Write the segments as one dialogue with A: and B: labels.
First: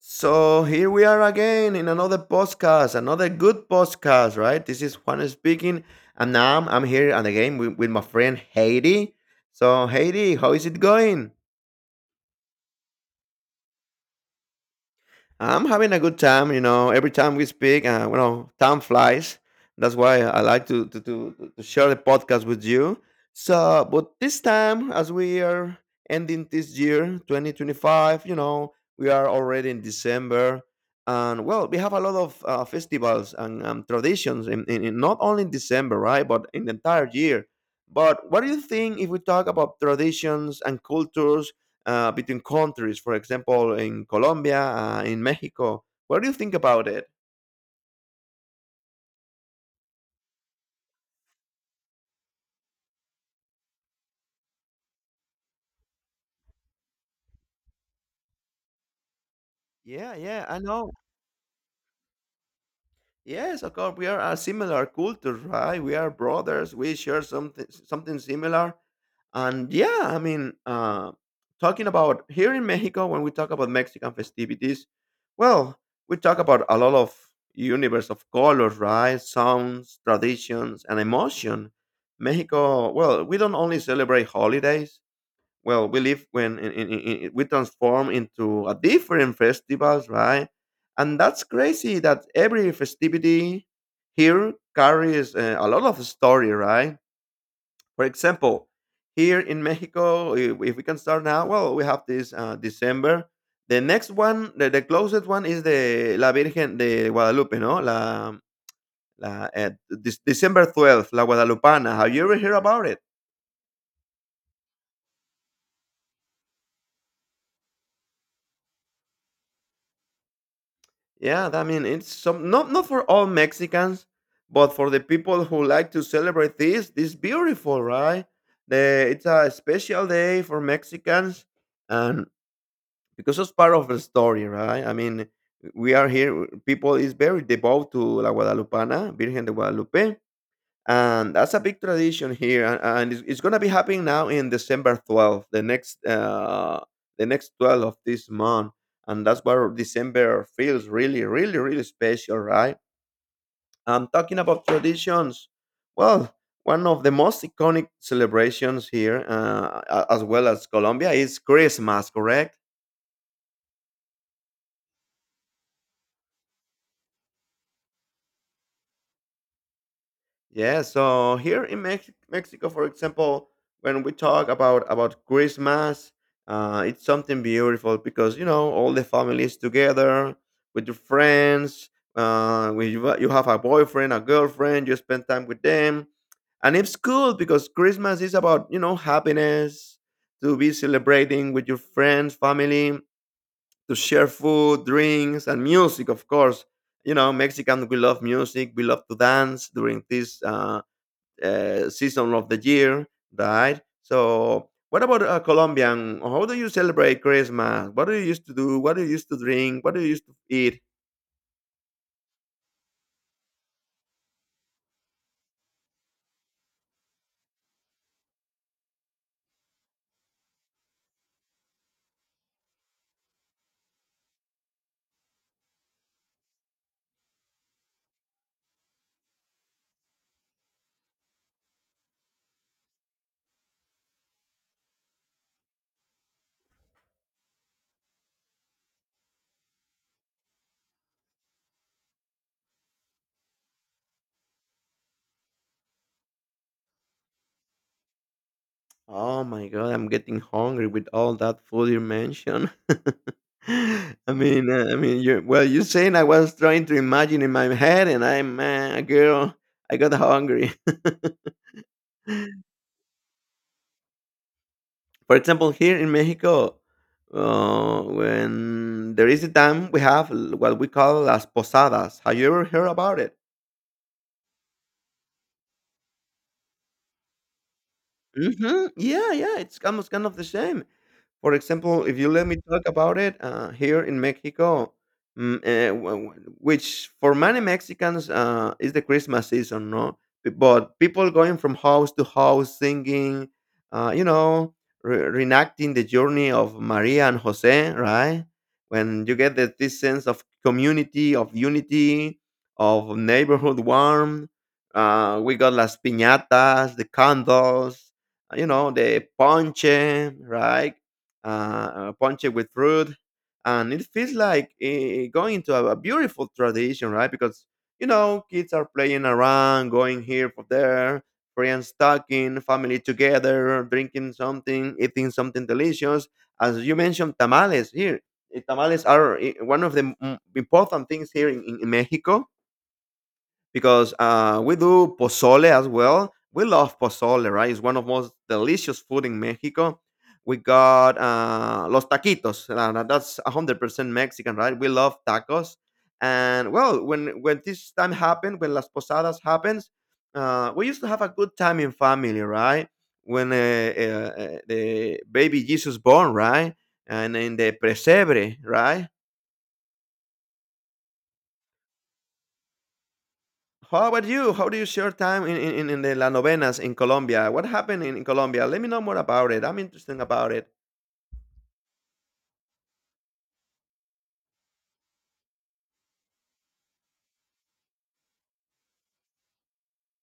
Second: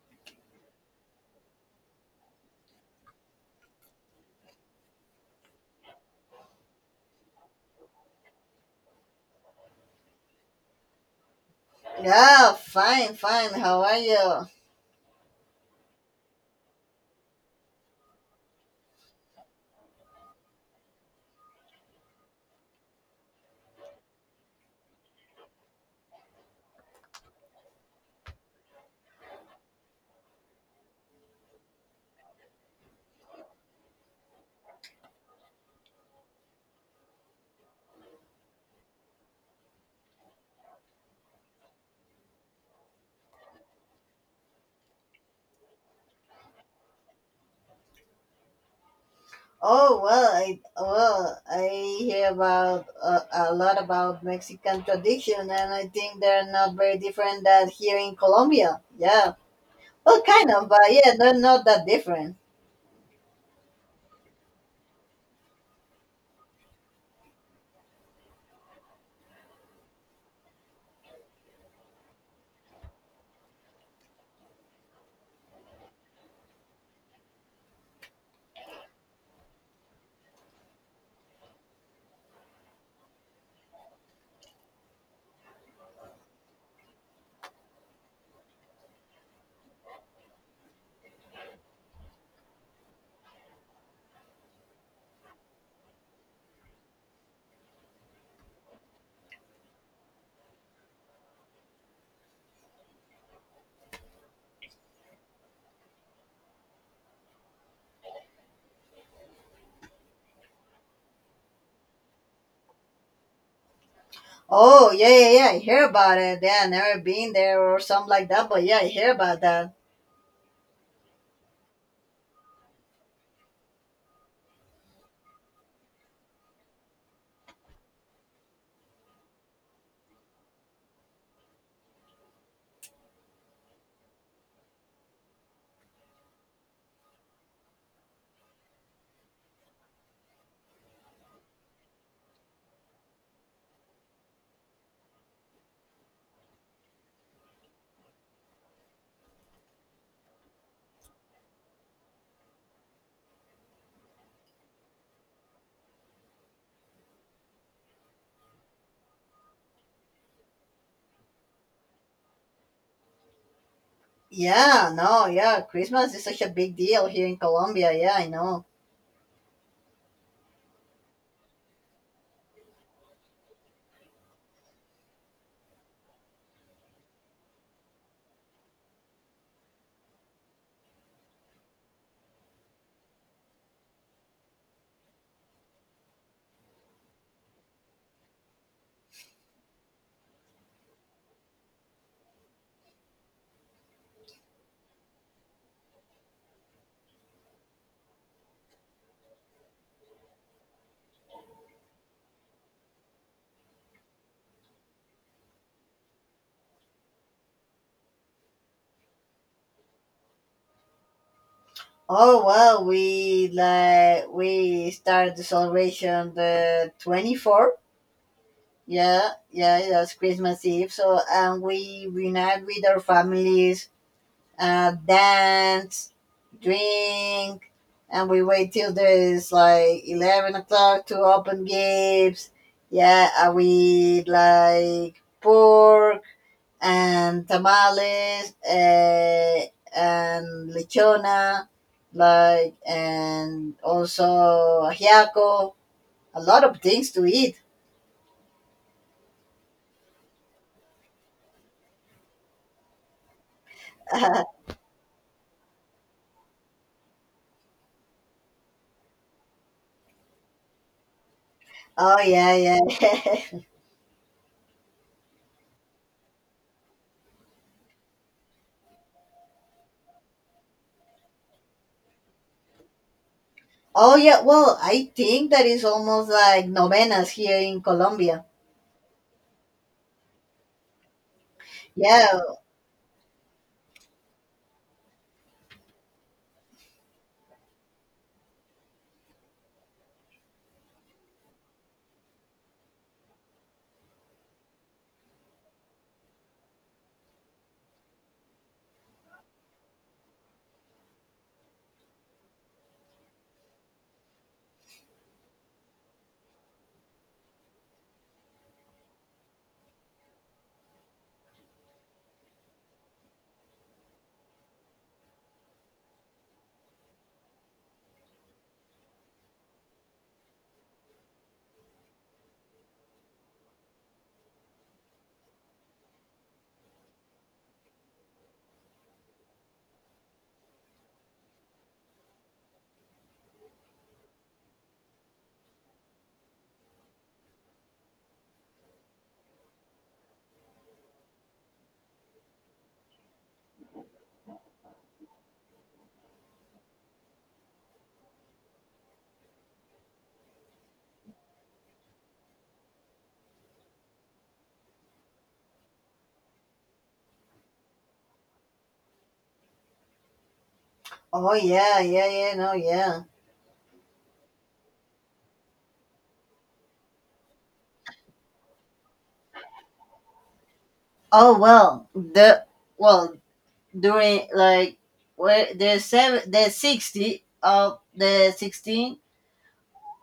A: So here we are again in another podcast, another good podcast, right? This is Juan speaking, and now I'm here and again with my friend Haiti. So Haiti, how is it going?
B: Yeah, fine, fine. How are you?
A: I'm having a good time, you know. Every time we speak, you know, time flies. That's why I like to share the podcast with you. So, but this time, as we are ending this year, 2025, you know, we are already in December, and well, we have a lot of festivals and traditions, in not only in December, right, but in the entire year. But what do you think if we talk about traditions and cultures between countries, for example, in Colombia, in Mexico. What do you think about it?
B: Oh well, I hear about a lot about Mexican tradition, and I think they're not very different than here in Colombia. Yeah,
A: Yeah,
B: well,
A: yeah,
B: kind
A: I
B: of,
A: know.
B: but yeah, they're not that different.
A: Yes, of course, we are a similar culture, right? We are brothers. We share something similar. And yeah, I mean, talking about here in Mexico, when we talk about Mexican festivities, well, we talk about a lot of universe of colors, right? Sounds, traditions, and emotion. Mexico, well, we don't only celebrate holidays. Well, we live when we transform into a different festivals, right? And that's crazy that every festivity here carries a lot of story, right? For example, here in Mexico, if we can start now, well, we have this December, the next one, the closest one is the La Virgen de Guadalupe. No la, la This December 12th, La Guadalupana. Have you ever heard about it?
B: Oh yeah, yeah, yeah. I hear about it. Yeah, I never been there or something like that, but yeah, I hear about that.
A: Yeah, I mean, it's some, not for all Mexicans, but for the people who like to celebrate this, this beautiful, right? The it's a special day for Mexicans, and because it's part of the story, right? I mean, we are here. People is very devout to La Guadalupana, Virgen de Guadalupe, and that's a big tradition here, and it's going to be happening now in December 12th, the next 12 of this month. And that's why December feels really really really special, right? I'm talking about traditions. Well, one of the most iconic celebrations here, as well as Colombia, is Christmas, correct?
B: Yeah, no, yeah. Christmas is such a big deal here in Colombia. Yeah, I know.
A: Yeah, so here in Mexico, for example, when we talk about Christmas, it's something beautiful because you know, all the families together with your friends. When you have a boyfriend, a girlfriend, you spend time with them, and it's cool because Christmas is about, you know, happiness, to be celebrating with your friends, family, to share food, drinks, and music, of course. You know, Mexican, we love music. We love to dance during this. Season of the year, right? So, what about Colombian? How do you celebrate Christmas? What do you used to do? What do you used to drink? What do you used to eat?
B: Oh well, we started the celebration the 24th. Yeah, yeah, that's Christmas Eve. So and we reunite with our families, dance, drink, and we wait till there's like 11 o'clock to open gifts. Yeah, and we like pork and tamales, and lechona, like and also ajiaco. A lot of things to eat.
A: Oh my God, I'm getting hungry with all that food you mentioned. I mean, you, well, you saying I was trying to imagine in my head, and I'm girl. I got hungry.
B: Oh yeah, yeah.
A: For example, here in Mexico, when there is a time, we have what we call las posadas. Have you ever heard about it?
B: Oh yeah. Well, I think that is almost like novenas here in Colombia.
A: Mhm. Yeah, yeah, it's almost kind of the same. For example, if you
B: Yeah.
A: let me talk about it, here in Mexico, mm, eh, wh- wh- which for many Mexicans is the Christmas season, no? But people going from house to house singing, you know, reenacting the journey of Maria and Jose, right? When you get that this sense of community, of unity, of neighborhood warmth. We got las piñatas, the candles, you know, the ponche, right? Ponche with fruit, and it feels like going into a beautiful tradition, right? Because you know, kids are playing around, going here for there, friends talking, family together, drinking something, eating something delicious. As you mentioned, tamales here. Tamales are one of the important things here in, in Mexico because we do pozole as well. We love pozole, right? It's one of most delicious food in Mexico. We got los taquitos. Uh, that's 100% Mexican, right? We love tacos. And well, when this time happened, when las posadas happens, we used to have a good time in family, right? When the baby Jesus born, right? And in the presebre, right?
B: Oh yeah, yeah, yeah. No, yeah.
A: How about you? How do you share time in the La Novenas in Colombia? What happened in Colombia? Let me know more about it. I'm interested about it.
B: Oh well, the well, during, like, where the seven, the 60, of the 16,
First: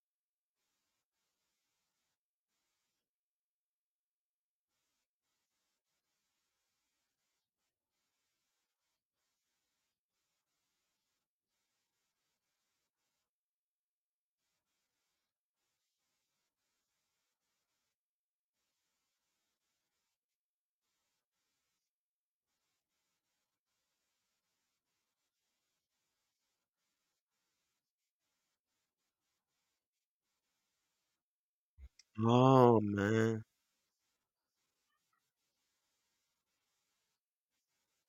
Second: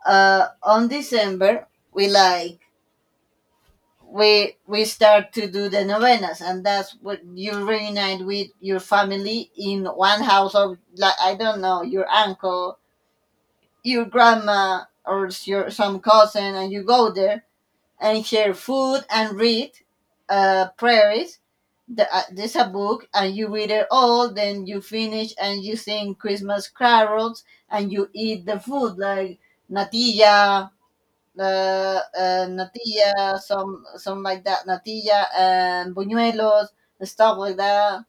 B: on December we like we start to do the novenas, and that's what you reunite with your family in one house of, like, I don't know, your uncle, your grandma, or your some cousin, and you go there and share food and read prayers. There's a book and you read it all, then you finish and you sing Christmas carols and you eat the food like natilla,
A: Oh
B: natilla,
A: man.
B: some like that, natilla and buñuelos and stuff like that.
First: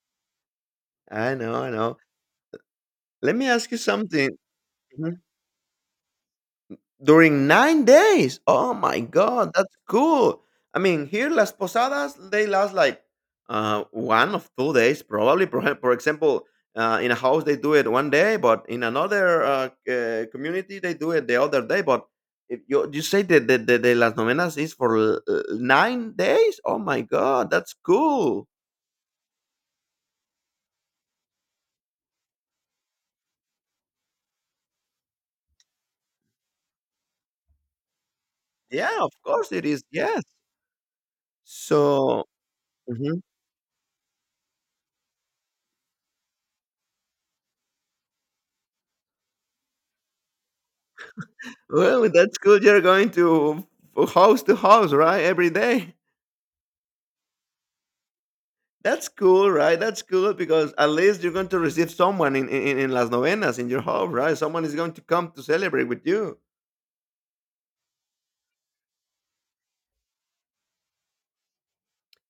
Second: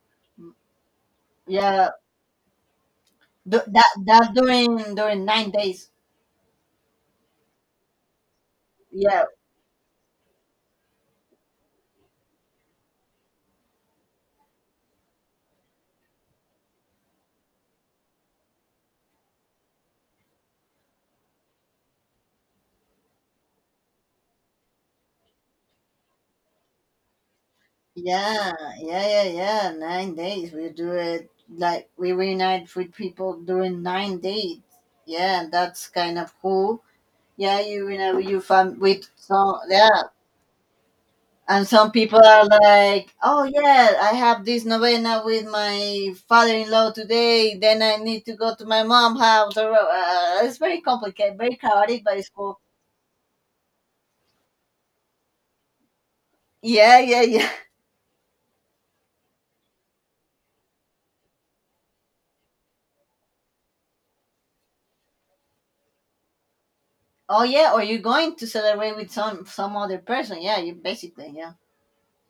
A: I know, I
B: Yeah,
A: know. Let me
B: du-
A: ask you
B: that
A: something.
B: That during 9 days.
A: During 9 days? Oh my
B: Yeah,
A: god, that's cool. I mean, here Las Posadas, they last like one of 2 days, probably. For example, in a house, they do it one day, but in another community, they do it the other day. But if you say that the Las Novenas is for 9 days? Oh my god, that's cool.
B: yeah, yeah, yeah, yeah. 9 days. We do it like we reunite with people during 9 days. Yeah, that's kind of cool. Yeah, you reunite with your fam
A: Yeah,
B: with
A: of course
B: some.
A: it is.
B: Yeah.
A: Yes.
B: And some
A: So,
B: people are like,
A: mhm,
B: oh, yeah, I have this novena with my father in law today. Then I need to go to my mom's house. Or, it's very complicated, very chaotic,
A: well,
B: but it's
A: that's
B: cool.
A: good. You're going to house, right? Every day.
B: Yeah, yeah, yeah.
A: That's cool, right? That's cool because at least you're going to receive someone in Las Novenas in your home, right? Someone is going to come to celebrate with you.
B: Oh, yeah. Or you're going to celebrate with some other person. Yeah, you basically, yeah.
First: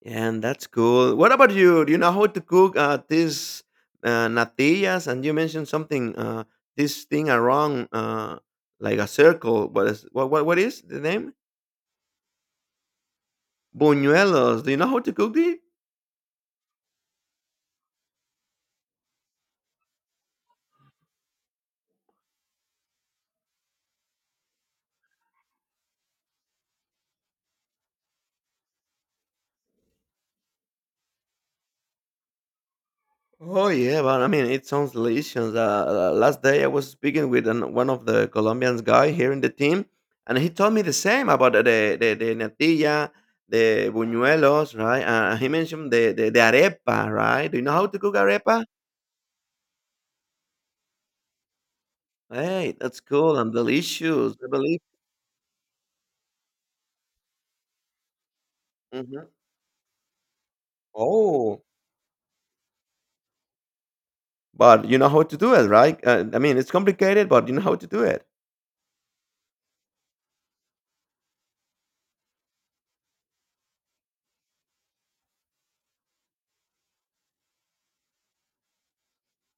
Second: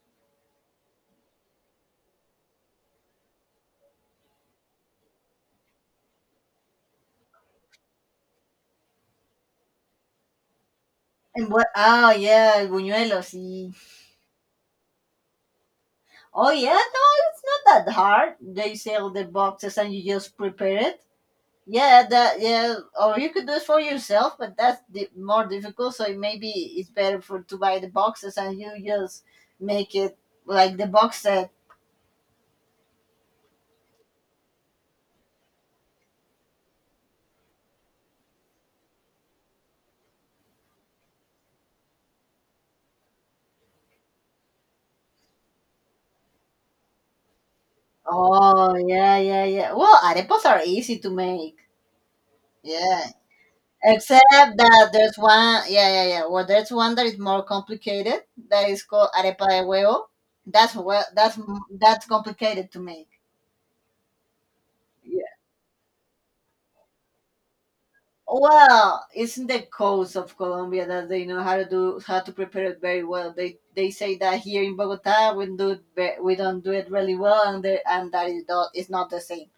A: And that's cool. What about you? Do you know how to cook these natillas? And you mentioned something, this thing around like a circle. What is what is the name?
B: And what? Oh, yeah, buñuelos.
A: Buñuelos. Do you know how to cook these?
B: Oh, yeah, no, it's not that hard. They sell the boxes and you just prepare it. Yeah, that, yeah, or you could do it for yourself, but that's more difficult. So maybe it's better for to buy the boxes and you just make it like the box set.
A: Oh yeah, but I mean, it sounds delicious. Last day I was speaking with an, one of the Colombians guy here in the team, and he told me the same about the natilla, the buñuelos, right? He mentioned the arepa, right? Do you know how to cook arepa?
B: Oh yeah, yeah, yeah. Well, arepas are easy to make.
A: Hey, that's
B: Yeah,
A: cool and
B: except
A: delicious. I believe.
B: that there's one. Yeah, yeah, yeah. Well, there's one that is more complicated. That is called
A: Mhm.
B: arepa de huevo. That's well, that's
A: Oh,
B: that's complicated to make.
A: but you know how to do it, right? I mean, it's complicated, but you know how to do it.
B: Well, isn't the coast of Colombia that they know how to do, how to prepare it very well? They say that here in Bogota we do it, we don't do it really well, and that is not the same.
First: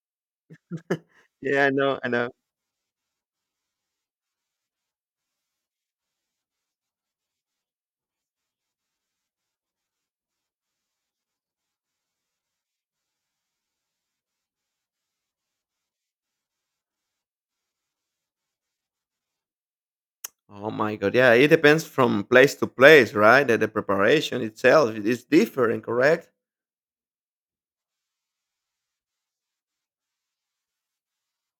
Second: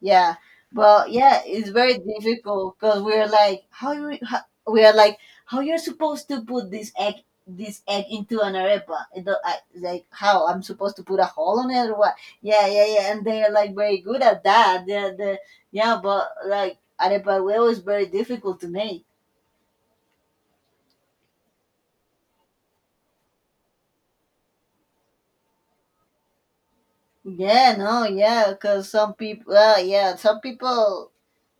B: Yeah. Well, yeah,
A: Yeah, I
B: it's
A: know,
B: very
A: I know.
B: difficult because we're like, how you, how, we're like, how you're supposed to put this egg into an arepa? I, like, how I'm supposed to put a hole on it or what? Yeah, yeah, yeah. And they're like very good at that. They're, they yeah, but like arepa, well, is very difficult to make.
A: Oh my god, yeah, it depends from place to place, right? That the preparation itself it is different, correct?
B: Yeah, no, yeah, because some people, yeah, some people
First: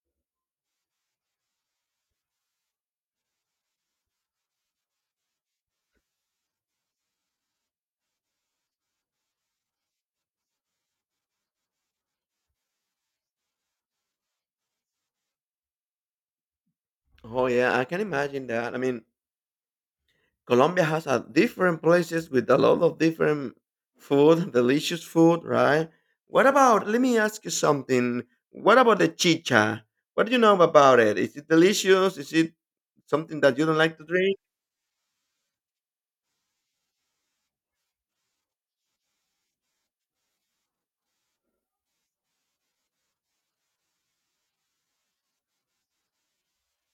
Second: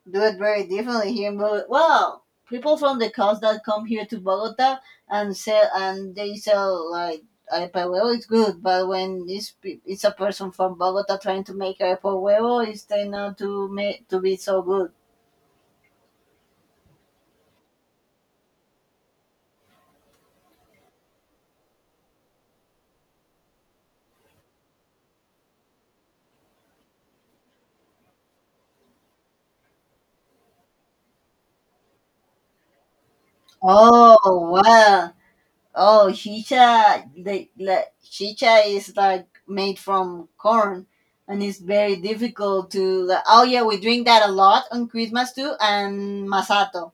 B: do it very differently here in Bogota. Well, people from the coast that come here to Bogota and sell and they sell, like, arepa huevo, it's good, but when it's, it's a person from Bogota trying to make arepa huevo, it's tend not to make to be so good.
A: Oh yeah, I can imagine that. I mean, Colombia has a different places with a lot of different food, delicious food, right? What about? Let me ask you something. What about the chicha? What do you know about it? Is it delicious? Is it something that you don't like to drink?
B: Oh wow! Oh chicha, chicha is like made from corn, and it's very difficult to. Like, oh yeah, we drink that a lot on Christmas too, and masato.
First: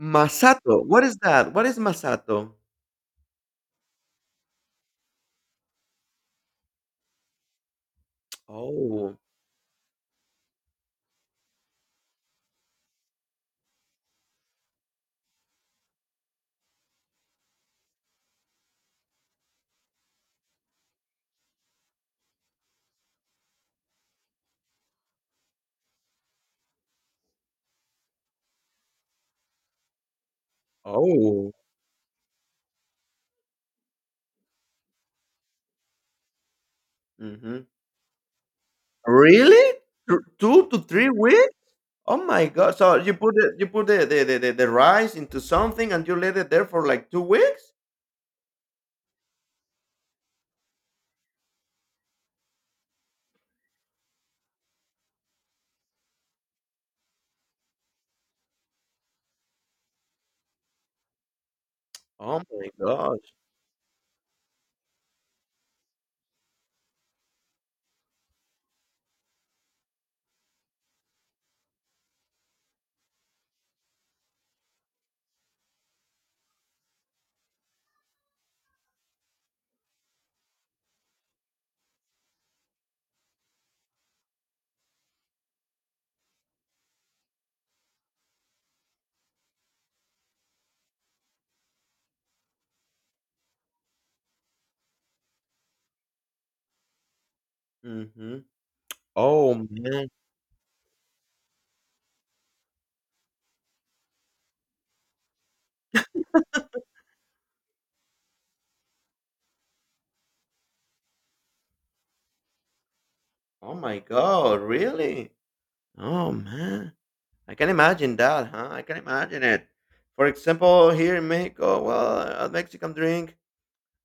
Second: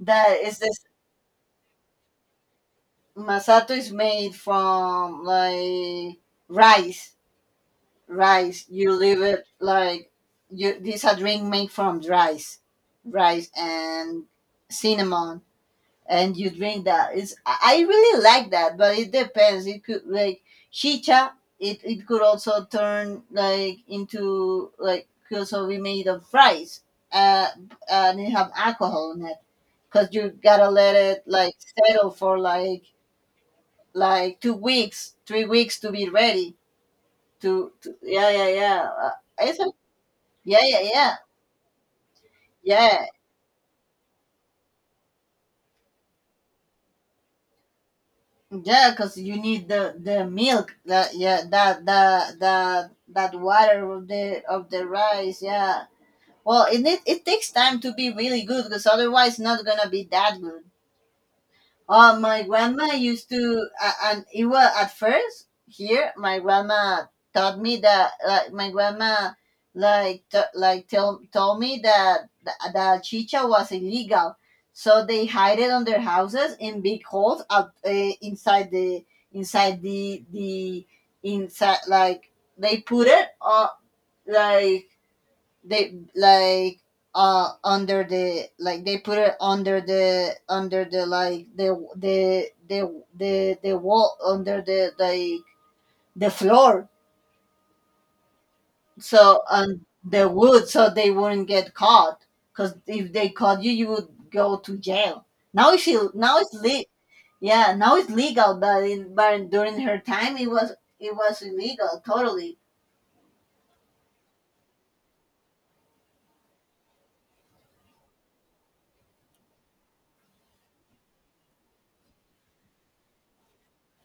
B: That is the
A: What is that? What is masato?
B: Masato is made from, like, rice. Rice. You
A: Oh,
B: leave it like, you, this a drink made from rice. Rice and cinnamon. And you drink that. It's I really like that, but it depends. It could, like, chicha, it could also turn, like, into, like, could also be made of rice. Uh, and it have alcohol in it. Cause you gotta let it
A: oh.
B: like settle for like 2 weeks, 3 weeks to be ready.
A: Mhm.
B: To yeah, yeah, yeah.
A: Really?
B: It's a-
A: Thr
B: yeah,
A: 2 to
B: yeah,
A: 3
B: yeah,
A: weeks? Oh my god. So
B: yeah,
A: you put it, you put the rice into something and you let it there for like 2 weeks?
B: yeah. Because you need the milk, that, yeah, that water of the rice. Yeah. Well, it takes time to be really good because otherwise not gonna be that good.
A: Oh
B: My
A: my
B: grandma used
A: gosh.
B: to, and it was at first here. My grandma taught me that, like my grandma, like t- like tell told me that that chicha was illegal, so they hide it on their houses in big holes out, inside the, inside the inside, like, they put it, like, they like, under the, like, they put it under the, like, the wall, under the, like, the floor,
A: Mhm.
B: so,
A: Oh
B: and
A: man.
B: the wood, so they wouldn't get caught, because if they caught you would go to jail now. If you, now it's, yeah, now it's legal, but in but during her time it was illegal totally.
A: Oh my god, really? Oh man. I can imagine that, huh? I can imagine it. For example, here in Mexico, well, a Mexican drink.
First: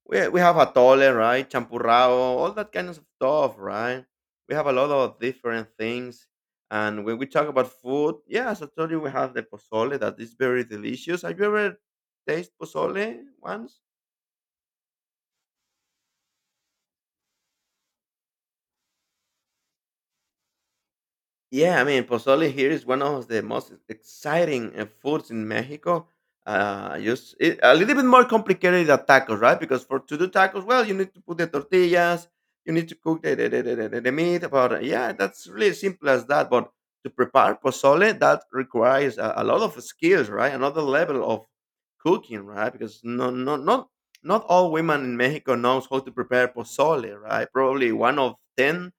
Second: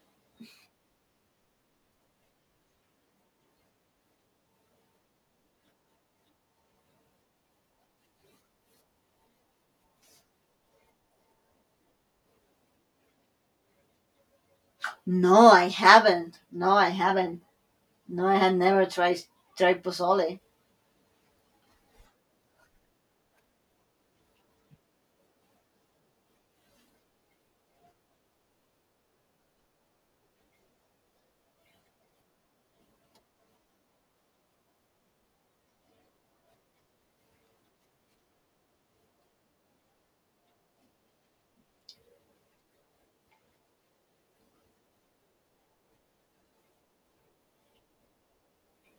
A: We have atole, right? Champurrado, all that kind of stuff, right? We have a lot of different things. And when we talk about food, yes, I told you we have the pozole that is very delicious. Have you ever tasted pozole once?
B: No, I haven't. No, I haven't. No, I have never tried pozole.
A: Yeah, I mean, pozole here is one of the most exciting foods in Mexico. Just it, a little bit more complicated than tacos, right? Because for to do tacos, well, you need to put the tortillas, you need to cook the meat. But yeah, that's really simple as that. But to prepare pozole, that requires a lot of skills, right? Another level of cooking, right? Because no, no, not all women in Mexico knows how to prepare pozole, right? Probably one of ten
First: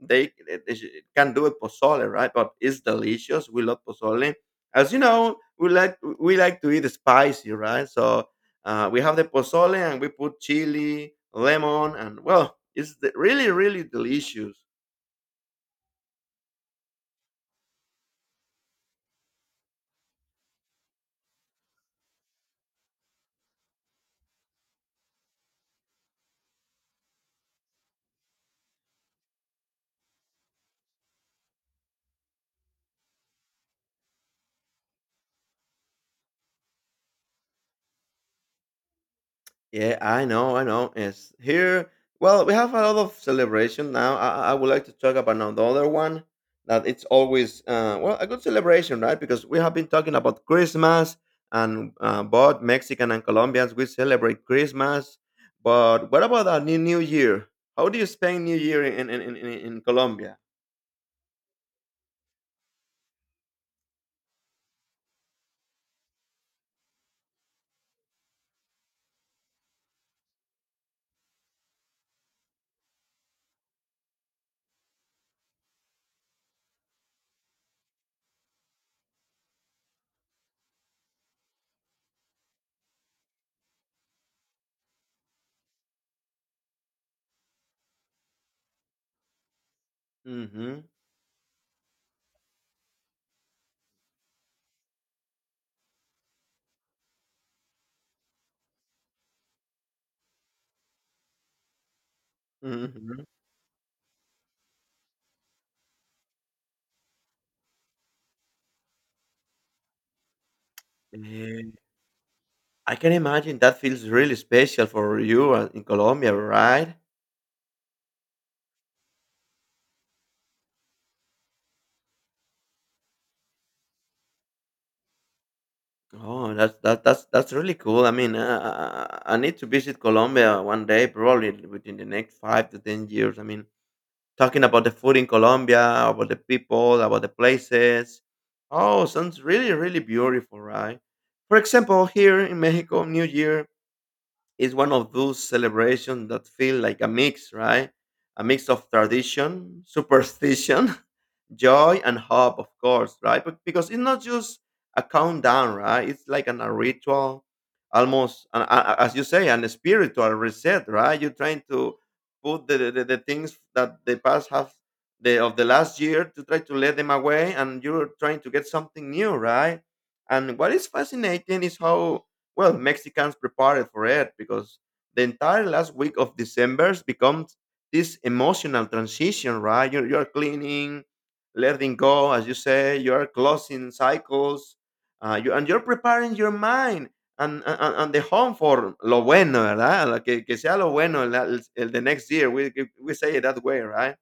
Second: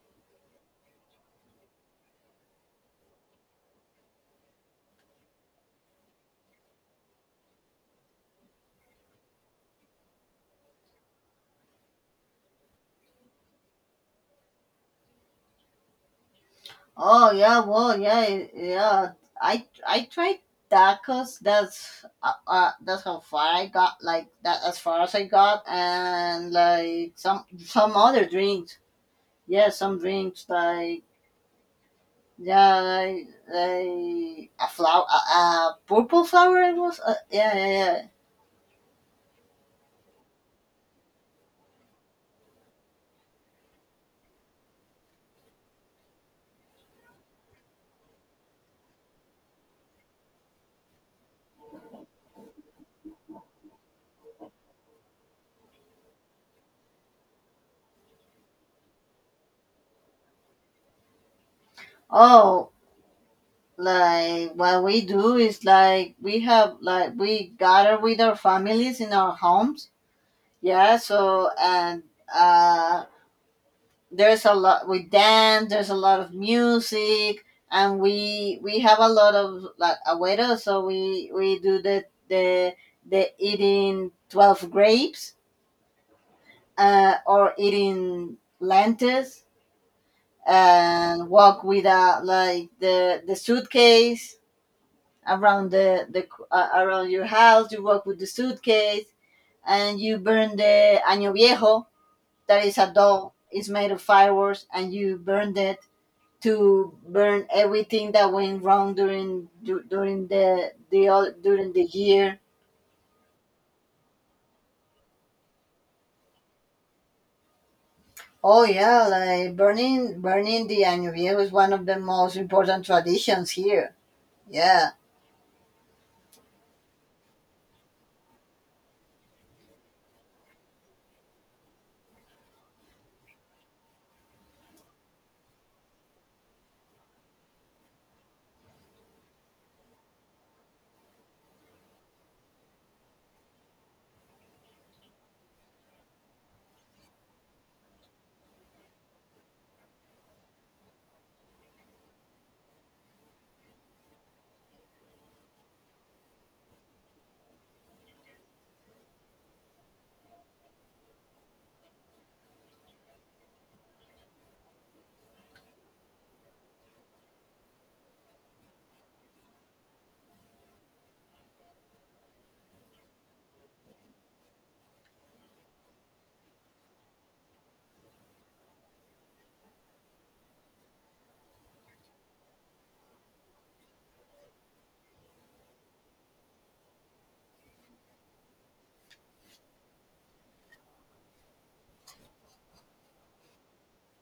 A: they can do it pozole, right? But it's delicious. We love pozole. As you know, we like to eat spicy, right? So we have the pozole and we put chili, lemon, and well, it's really really delicious.
B: Oh yeah, well, yeah, yeah. I tried that, 'cause that's how far I got. Like that, as far as I got, and, like, some other drinks. Yeah, some drinks, like, yeah, like a flower, a purple flower. It was, yeah, yeah, yeah.
A: Yeah, I know, I know. It's here. Well, we have a lot of celebration now. I would like to talk about another one that it's always well a good celebration, right? Because we have been talking about Christmas and both Mexican and Colombians we celebrate Christmas. But what about our new New Year? How do you spend New Year in Colombia?
B: Oh, like, what we do is, like, we gather with our families in our homes. Yeah, so and uh there's a lot, we dance, there's a lot of music, and we have a lot of, like, agüero, so we do the the eating 12 grapes, or eating lentils,
A: Mm-hmm.
B: and walk with, a like the suitcase, around, the around your house. You walk with the suitcase and you burn the año viejo, that is a
A: Mm-hmm.
B: doll, it's made of fireworks, and you burn it to burn everything that went wrong during, during the all during the year.
A: I can imagine that feels really special for you in Colombia, right?
B: Oh yeah, like burning the año viejo is one of the most important traditions here. Yeah.
A: Oh, that's that's really cool. I mean, I need to visit Colombia one day, probably within the next 5 to 10 years. I mean, talking about the food in Colombia, about the people, about the places. Oh, sounds really beautiful, right? For example, here in Mexico, New Year is one of those celebrations that feel like a mix, right? A mix of tradition, superstition, joy and hope, of course, right? But because it's not just a countdown, right, it's like a ritual, almost as you say, an spiritual reset, right? You're trying to put the things that the past have, the of the last year, to try to let them away, and you're trying to get something new, right? And what is fascinating is how well Mexicans prepared for it, because the entire last week of December becomes this emotional transition, right? You're cleaning, letting go, as you say, you are closing cycles, you, and you're preparing your mind and the home for lo bueno, ¿verdad? Lo que, que sea lo bueno the next year. We say it that way, right?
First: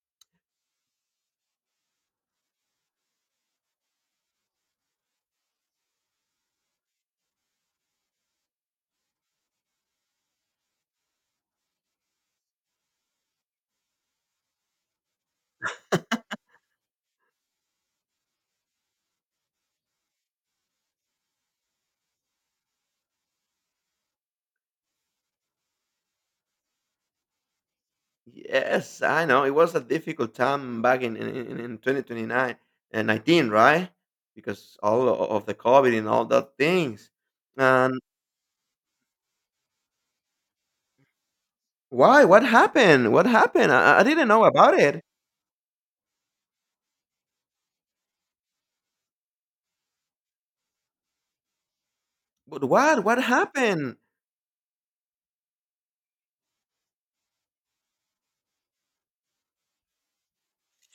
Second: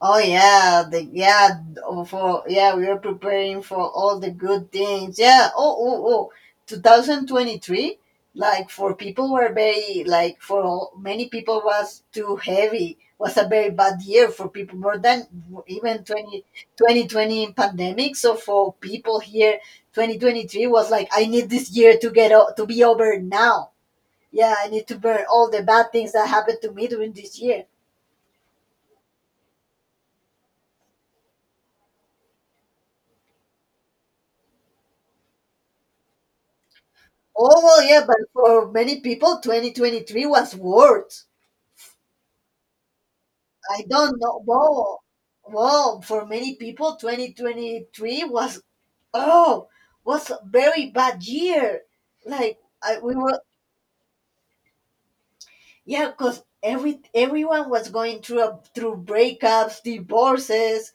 B: Oh yeah, the, yeah, oh, for, yeah, we are preparing for all the good things. Yeah. Oh, oh, oh. 2023, like, for people were very, like, for all, many people was too heavy, was a very bad year for people, more than even twenty twenty pandemic. So for people here, 2023 was like, I need this year to, to be over now. Yeah, I need to burn all the bad things that happened to me during this year.
A: Yes, I know. It was a difficult time back in 2029 and 19, right? Because all o- of the COVID and all that things.
B: Oh, well,
A: And
B: yeah, but for many people, 2023 was worse.
A: why? What happened? What happened?
B: I
A: I
B: don't
A: didn't
B: know.
A: know about it.
B: Well, for many people, 2023 was, oh, was a very bad year. Like,
A: But
B: I,
A: what? What happened?
B: yeah, because everyone was going through, through breakups, divorces.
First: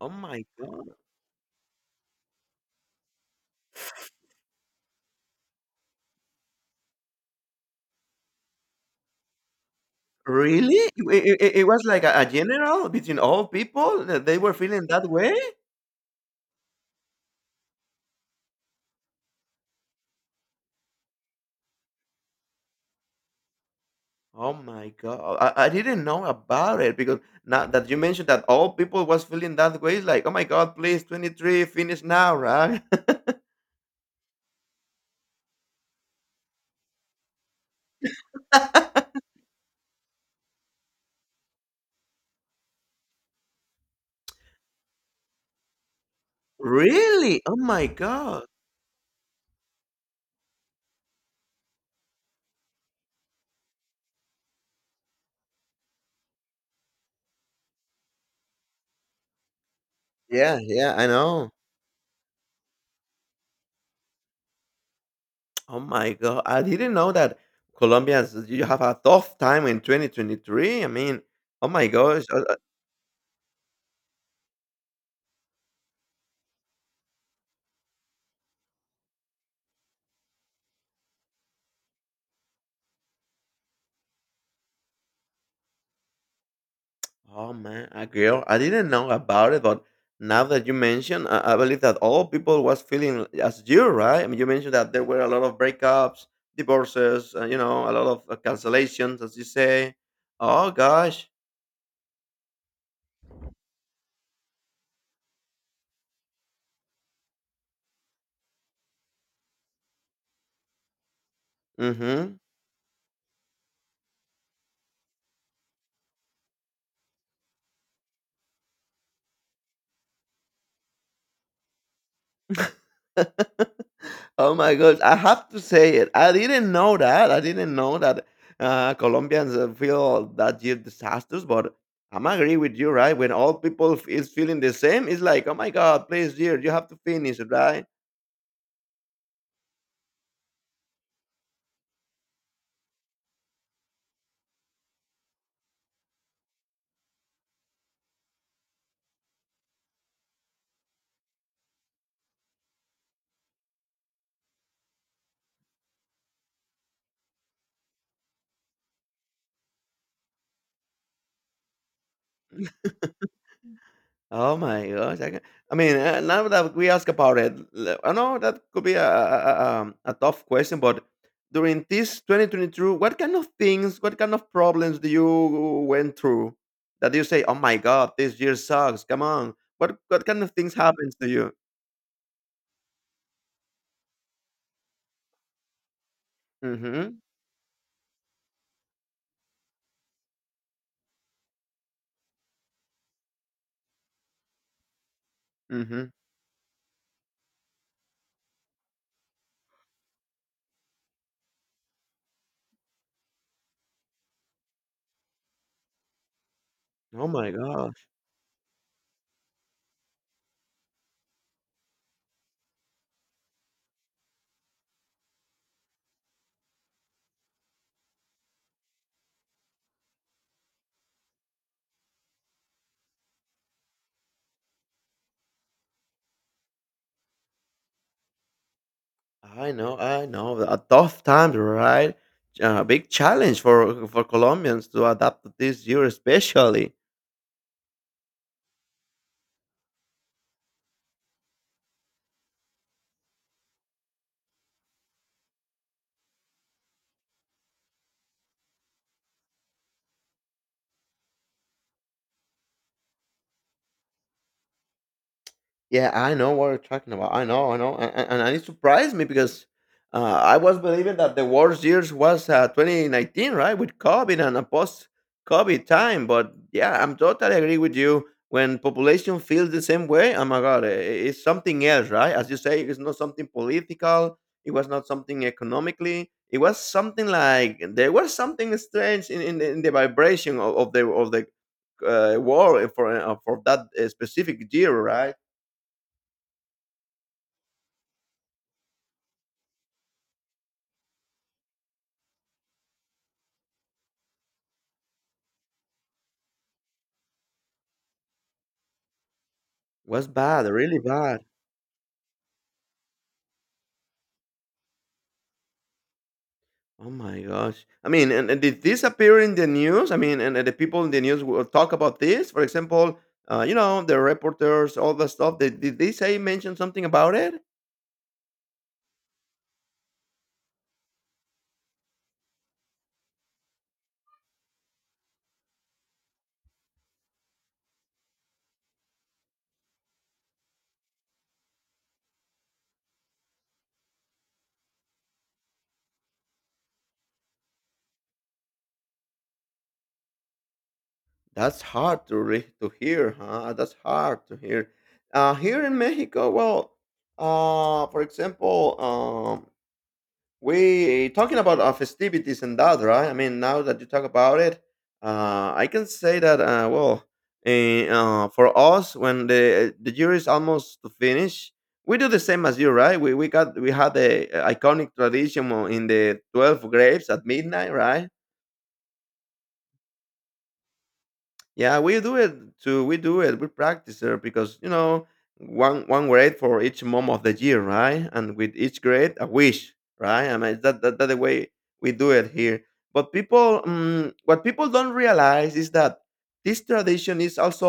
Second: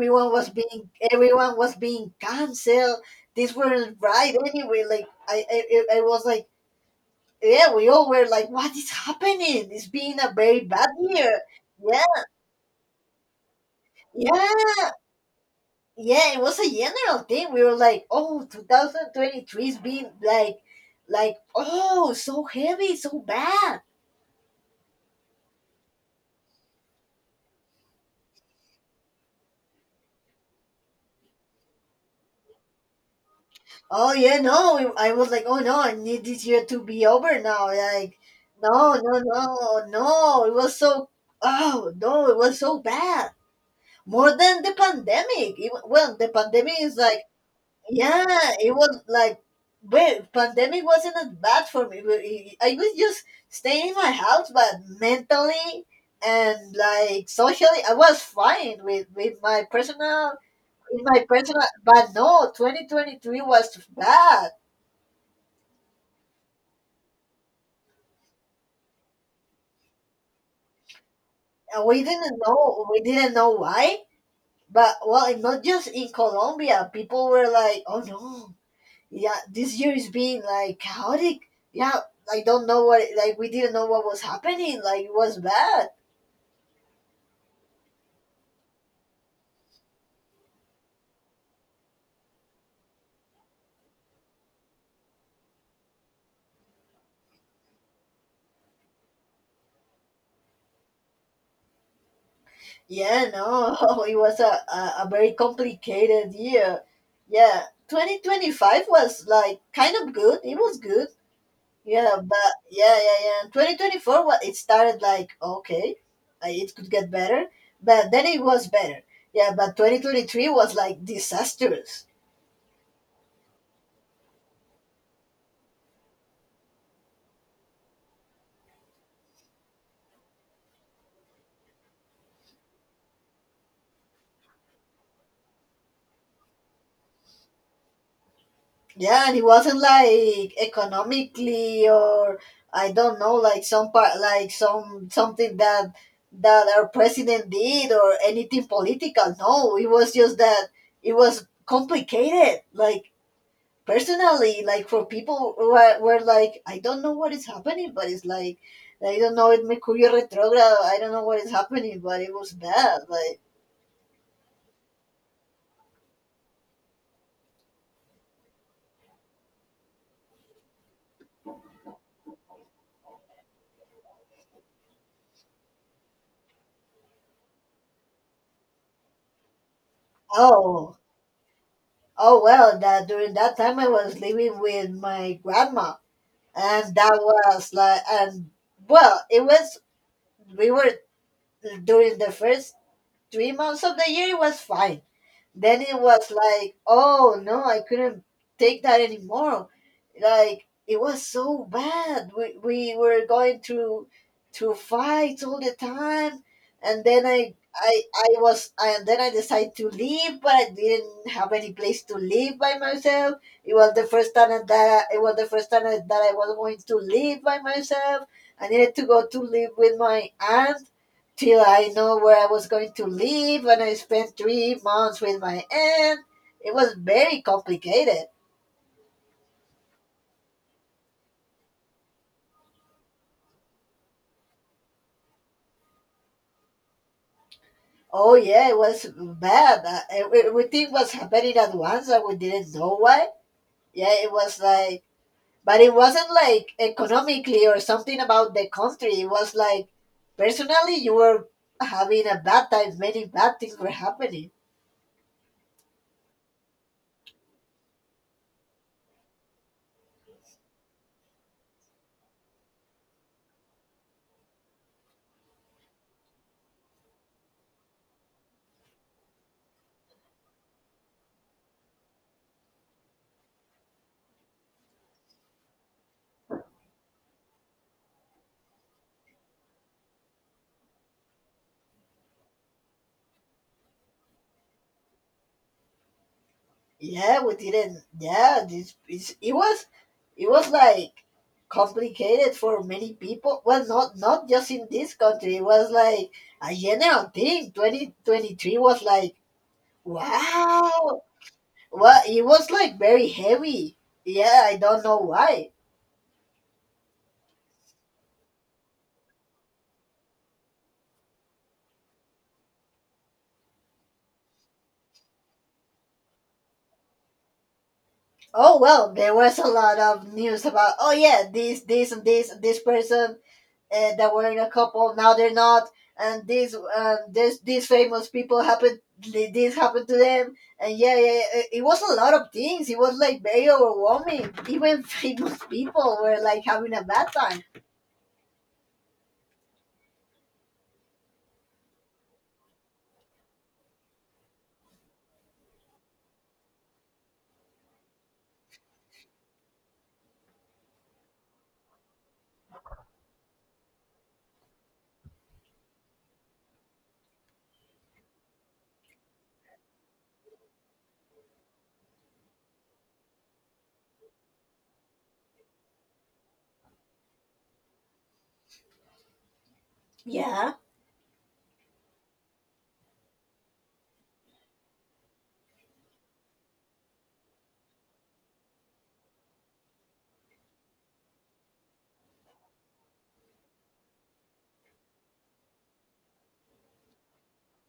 A: Oh my.
B: Everyone was being canceled. These weren't right anyway. Like, I was like, yeah, we all were like, what is happening? It's been a very
A: Really?
B: bad
A: It,
B: year.
A: it, it it was like
B: Yeah,
A: a general between all people that they were feeling
B: yeah,
A: that way?
B: yeah. It was a general thing. We were like, oh, 2023 is being like, oh, so heavy, so bad.
A: Oh my god. I didn't know about it because now that you mentioned that all people was feeling that way, it's like, oh my god, please 23, finish now, right?
B: Oh yeah, no. I was like, oh no, I need this year to be over now. Like, no, no, no, no. It was so, oh no, it was so bad. More than the pandemic. Even, well, the pandemic is like.
A: Really? Oh my
B: Yeah,
A: god.
B: it was like, wait, pandemic wasn't as bad for me, but I was just staying in my house, but mentally and, like, socially, I was fine with with my personal,
A: Yeah, yeah,
B: with
A: I
B: my
A: know.
B: personal. But no, 2023 was bad,
A: Oh my god. I didn't know that Colombians you have a tough time in 2023. I mean, oh
B: and
A: my gosh.
B: we didn't know why. But well, and not just in Colombia, people were like, "Oh no, yeah, this year is being, like, chaotic, yeah, I don't know what, like, we didn't know what was happening, like, it was bad,
A: Oh man, I girl, I didn't know about it, but now that you mention, I believe that all people was feeling as you, right? I mean, you mentioned that there were a lot of breakups, divorces, you know, a lot of cancellations, as you say. Oh gosh.
B: yeah, no." It was a very complicated year. Yeah, 2025 was, like, kind of good. It was good. Yeah,
A: Mm-hmm.
B: but yeah, yeah, yeah, 2024, what, it started, like, okay, it could get better, but then it was better. Yeah, but 2023 was, like, disastrous.
A: Oh my gosh, I have to say it. I didn't know that. I didn't know that Colombians feel that year disasters, but I'm agree with you, right? When all people f- is feeling the same, it's like, oh my God, please, dear, you have to finish, right?
B: Yeah, and it wasn't, like, economically or, I don't know, like, some part, like, something that our president did or anything political. No, it was just that it was complicated. Like, personally, like, for people who were like, I don't know what is happening, but it's like, I don't know, it Mercurio retrograde. I don't know what is happening, but it was bad. Like,
A: Oh my gosh, I ca. I mean, now that we ask about it, l I know that could be a a tough question, but during this 2022, what kind of things, what kind of problems do you went through that you say, "Oh my God, this year sucks. Come on." What kind of things
B: oh.
A: happens to you?
B: Oh well, that during that time I was living with my grandma, and that
A: Mhm,
B: was like, and well, it was we were. During the first 3 months of the year it was fine. Then it
A: mhm.
B: was like, oh no, I couldn't take that anymore. Like, it was so bad. We were going through fights all the time. and then
A: Oh my
B: i i
A: gosh.
B: i was and then I decided to leave, but I didn't have any place to live by myself. It was the first time that I was going to live by myself. I needed to go to live with my aunt till I know where I was going to live, and I spent 3 months with my aunt. It was very complicated.
A: I know, I know. A tough time, right? A big challenge for Colombians to adapt to this year especially.
B: Oh yeah, it was bad. Everything was happening at once, and we didn't know why. Yeah, but it wasn't like economically or something about the country. It was like, personally, you were having a bad time. Many bad things were happening.
A: Yeah, I know what you're talking about. I know, and it surprised me because I was believing that the worst years was 2019, right, with COVID and a post-COVID time. But yeah, I'm totally agree with you. When population feels the same way, oh my God, it's something else, right? As you say, it's not something political. It was not something economically. It was something like there was something strange in, in the vibration of the war for that specific year, right?
B: Yeah, we didn't. Yeah, this it's, it was like complicated for many people. Well, not just in this country. It was like a general thing. 2023 was like
A: Was bad, really
B: wow.
A: bad.
B: Well, it was like very heavy. Yeah, I don't know why.
A: Oh my gosh. I mean, and did this appear in the news? I mean, and the people in the news will talk about this. For example, you know, the reporters, all the stuff. They, did they say mention something about it?
B: Oh well, there was a lot of news about, oh yeah, this and this and this person that were in a couple, now they're not. And these this these famous people, this happened to them. And yeah, yeah, yeah, it was a lot of things. It was like very overwhelming. Even famous people were like having a bad time.
A: That's hard to re- to hear, huh? That's hard to hear. Here in Mexico, well, for example, we talking about festivities and that, right? I mean, now that you talk about it, I can say that well, for us, when the year is almost to finish, we do the same as you, right? We got we had the iconic tradition, well, in the 12 graves at midnight, right?
B: Yeah.
A: Yeah, we do it too. We do it. We practice there because, you know, one grade for each month of the year, right? And with each grade, a wish, right? I mean that that, that the way we do it here. But people, what people don't realize is that this tradition is also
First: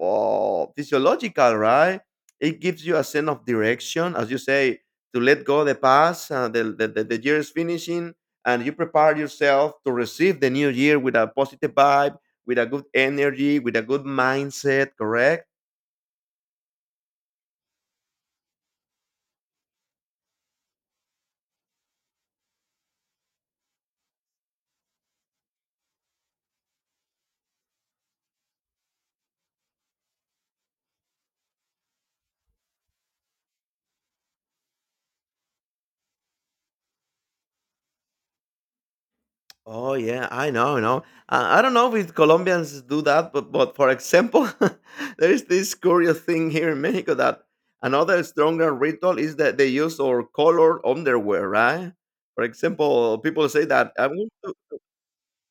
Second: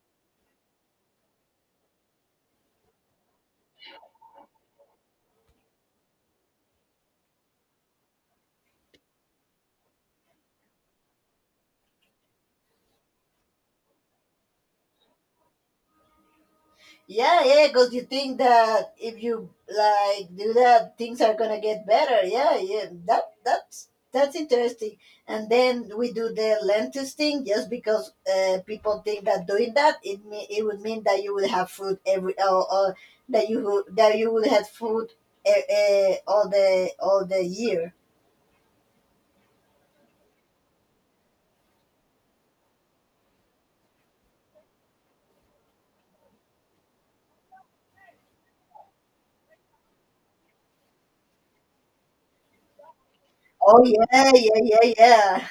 A: physiological, right? It gives you a sense of direction, as you say, to let go the past. The year is finishing, and you prepare yourself to receive the new year with a positive vibe, with a good energy, with a good mindset, correct?
B: Yeah, yeah, because you think that if you like do that, things are gonna get better. Yeah, yeah, that's interesting. And then we do the lentils thing just because people think that doing that it would mean that you would have food every, or, that that you would have food uh, all the year.
A: Oh yeah, I know, you know. I don't know if Colombians do that, but for example, there is this curious thing here in Mexico that another stronger ritual is that they use or colored underwear, right? For example, people say
B: Oh
A: that I want
B: yeah,
A: to.
B: yeah, yeah,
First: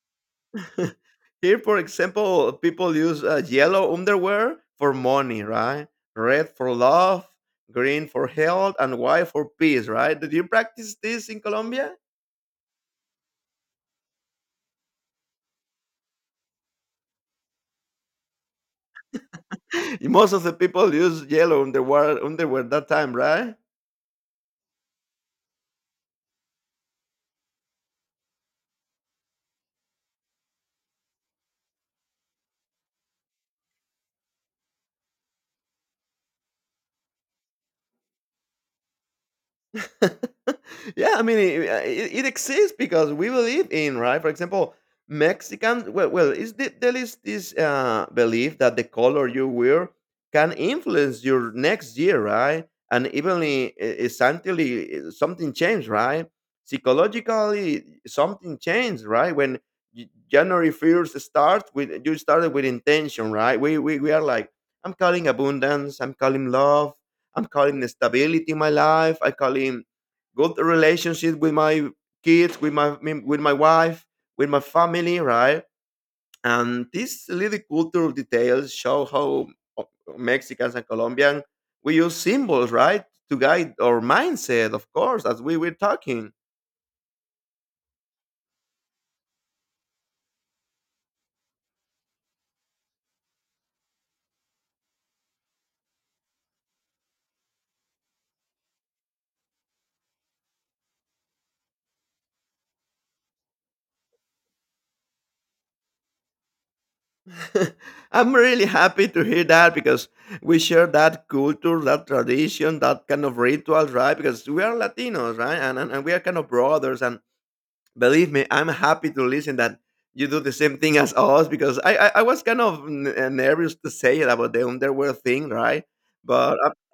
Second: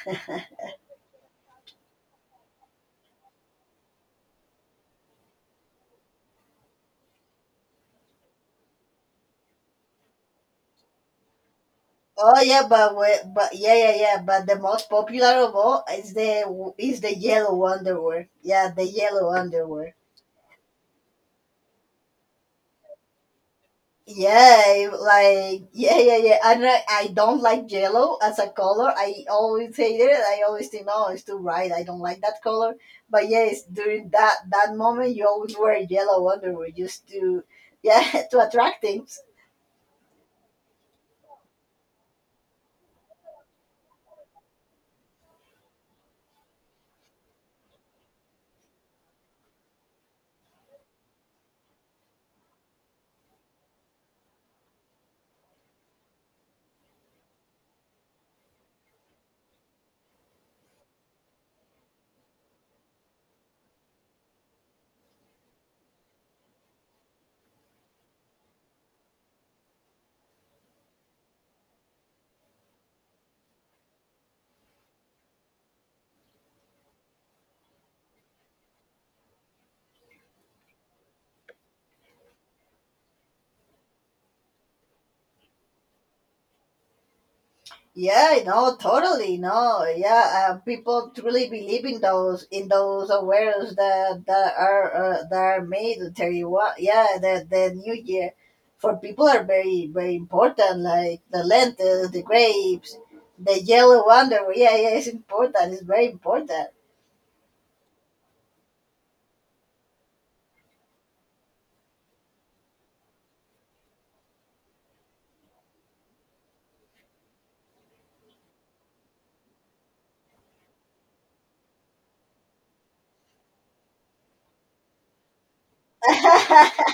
B: yeah.
A: Here, for example, people use yellow underwear for money, right? Red for love, green for health, and white for peace, right? Did you practice this in Colombia?
B: Oh yeah, but but yeah, yeah, yeah. But the most popular of all is the yellow underwear. Yeah, the yellow underwear.
A: Most of the people use yellow underwear that time, right?
B: Yeah, like yeah, yeah, yeah. I don't like yellow as a color. I always hate it. I always think, oh, it's too bright. I don't like that color. But yes, during that that moment, you always wear yellow underwear just to, yeah, to attract things.
A: Yeah, I mean, it exists because we believe in, right? For example, Mexicans, well, well is the, there is this belief that the color you wear can influence your next year, right? And even essentially, something changed, right? Psychologically, something changed, right? When January 1st starts, with you started with intention, right? We are like, I'm calling abundance, I'm calling love, I'm calling the stability in my life. I call him good relationship with my kids, with my wife, with my family, right? And these little cultural details show how uh, Mexicans and Colombians we use symbols, right, to guide our mindset. Of course, as we were talking,
B: Yeah, no, totally, no, yeah. People truly believe in those awares that that are made. To tell you what, yeah, the New Year for people are very very important. Like the lentils, the grapes, the yellow underwear. Yeah, yeah, it's important. It's very important.
A: I'm really happy to hear that because we share that culture, that tradition, that kind of rituals, right? Because we are Latinos, right, and we are kind of brothers and believe me, I'm happy to listen that you do the same thing as us because I was kind of nervous to say it about the underwear thing, right? But i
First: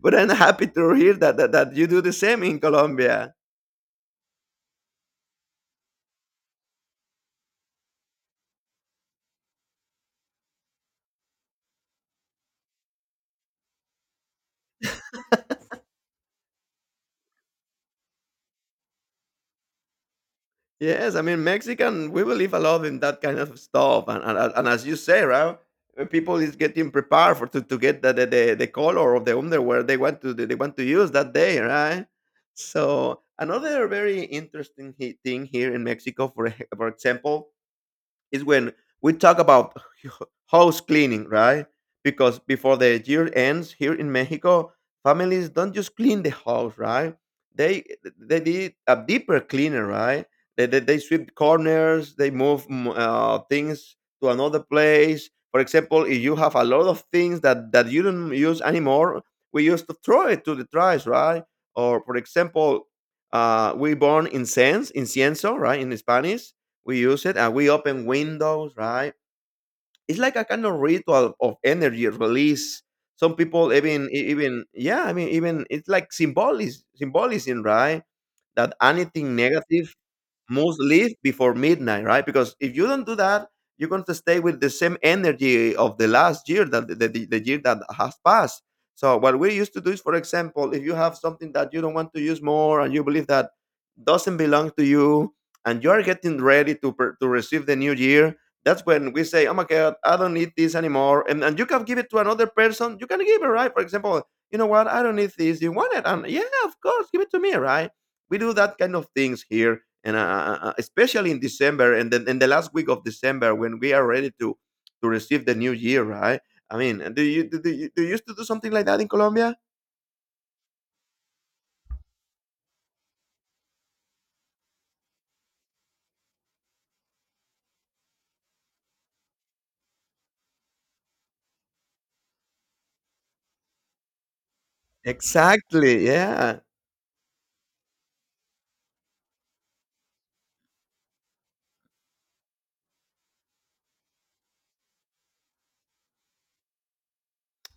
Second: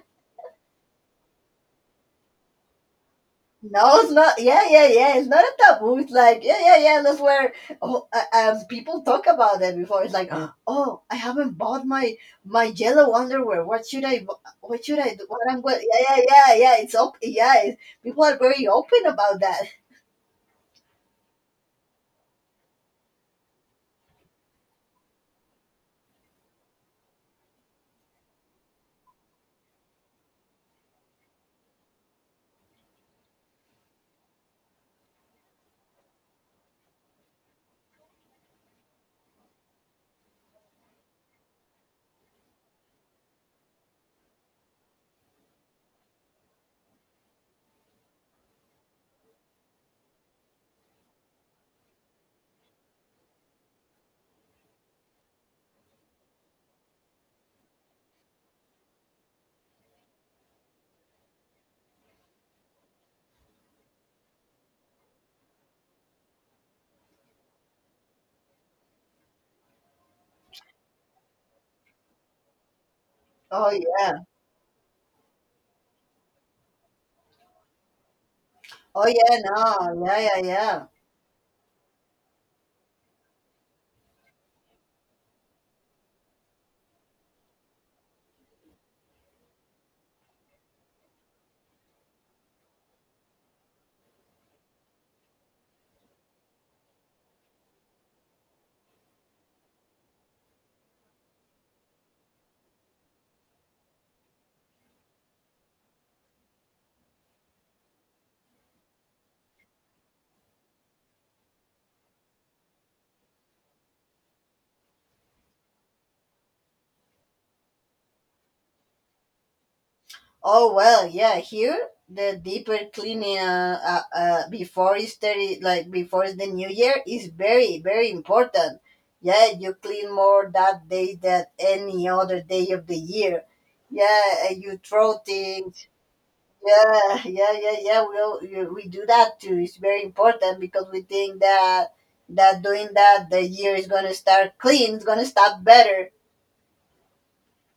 A: but I'm happy to hear that, that that you do the same in Colombia.
B: No, it's not. Yeah, yeah, yeah. It's not a taboo. It's like, yeah, yeah, yeah. That's where, oh, people talk about it before. It's like, oh, I haven't bought my yellow underwear. What should I? What should I do? What I'm going? Yeah, yeah, yeah, yeah. It's up. Yeah, it, people are very open about that.
A: Yes, I mean Mexican, we believe a lot in that kind of stuff, and as you say, right? Uh, people is getting prepared for to get the color of the underwear they want to use that day, right? So another very interesting thing here in Mexico, for for example, is when we talk about house cleaning, right? Because before the year ends here in Mexico, families don't just clean the house, right? They they did a deeper cleaner, right? They sweep corners, they move things to another place. For example, if you have a lot of things that, that you don't use anymore, we used to throw it to the trash, right? Or for example, we burn incense, incienso, right, in Spanish. We use it and we open windows, right? It's like a kind of ritual of energy release. Some
B: Oh
A: people even
B: yeah.
A: e- even yeah, I mean even it's like symbolism, symbolism, right? That
B: Oh
A: anything
B: yeah.
A: negative
B: No. Yeah, yeah,
A: most
B: yeah.
A: leave before midnight, right? Because if you don't do that, you're going to stay with the same energy of the last year, that the, the year that has passed. So what we used to do is, for example, if you have something that you don't want to use more and you believe that doesn't belong to you, and you are getting ready to to receive the new year, that's when we say, "Oh my God, I don't need this anymore." And you can give it to another person. You can give it, right? For example, you know what? I don't need this. You want it? And yeah, of course, give it to me, right? We do that kind of things here and especially in December and then in the last week of December when we are ready to receive the new year, right? I mean, do you do, do you used to do something like that in Colombia?
B: Oh well, yeah. Here, the deeper cleaning before Easter, like before the New Year, is very very important. Yeah, you clean more that day than any other day of the year. Yeah, you throw things.
A: Exactly. Yeah.
B: Yeah, yeah, yeah, yeah. We all, we do that too. It's very important because we think that doing that the year is gonna start clean. It's gonna start better.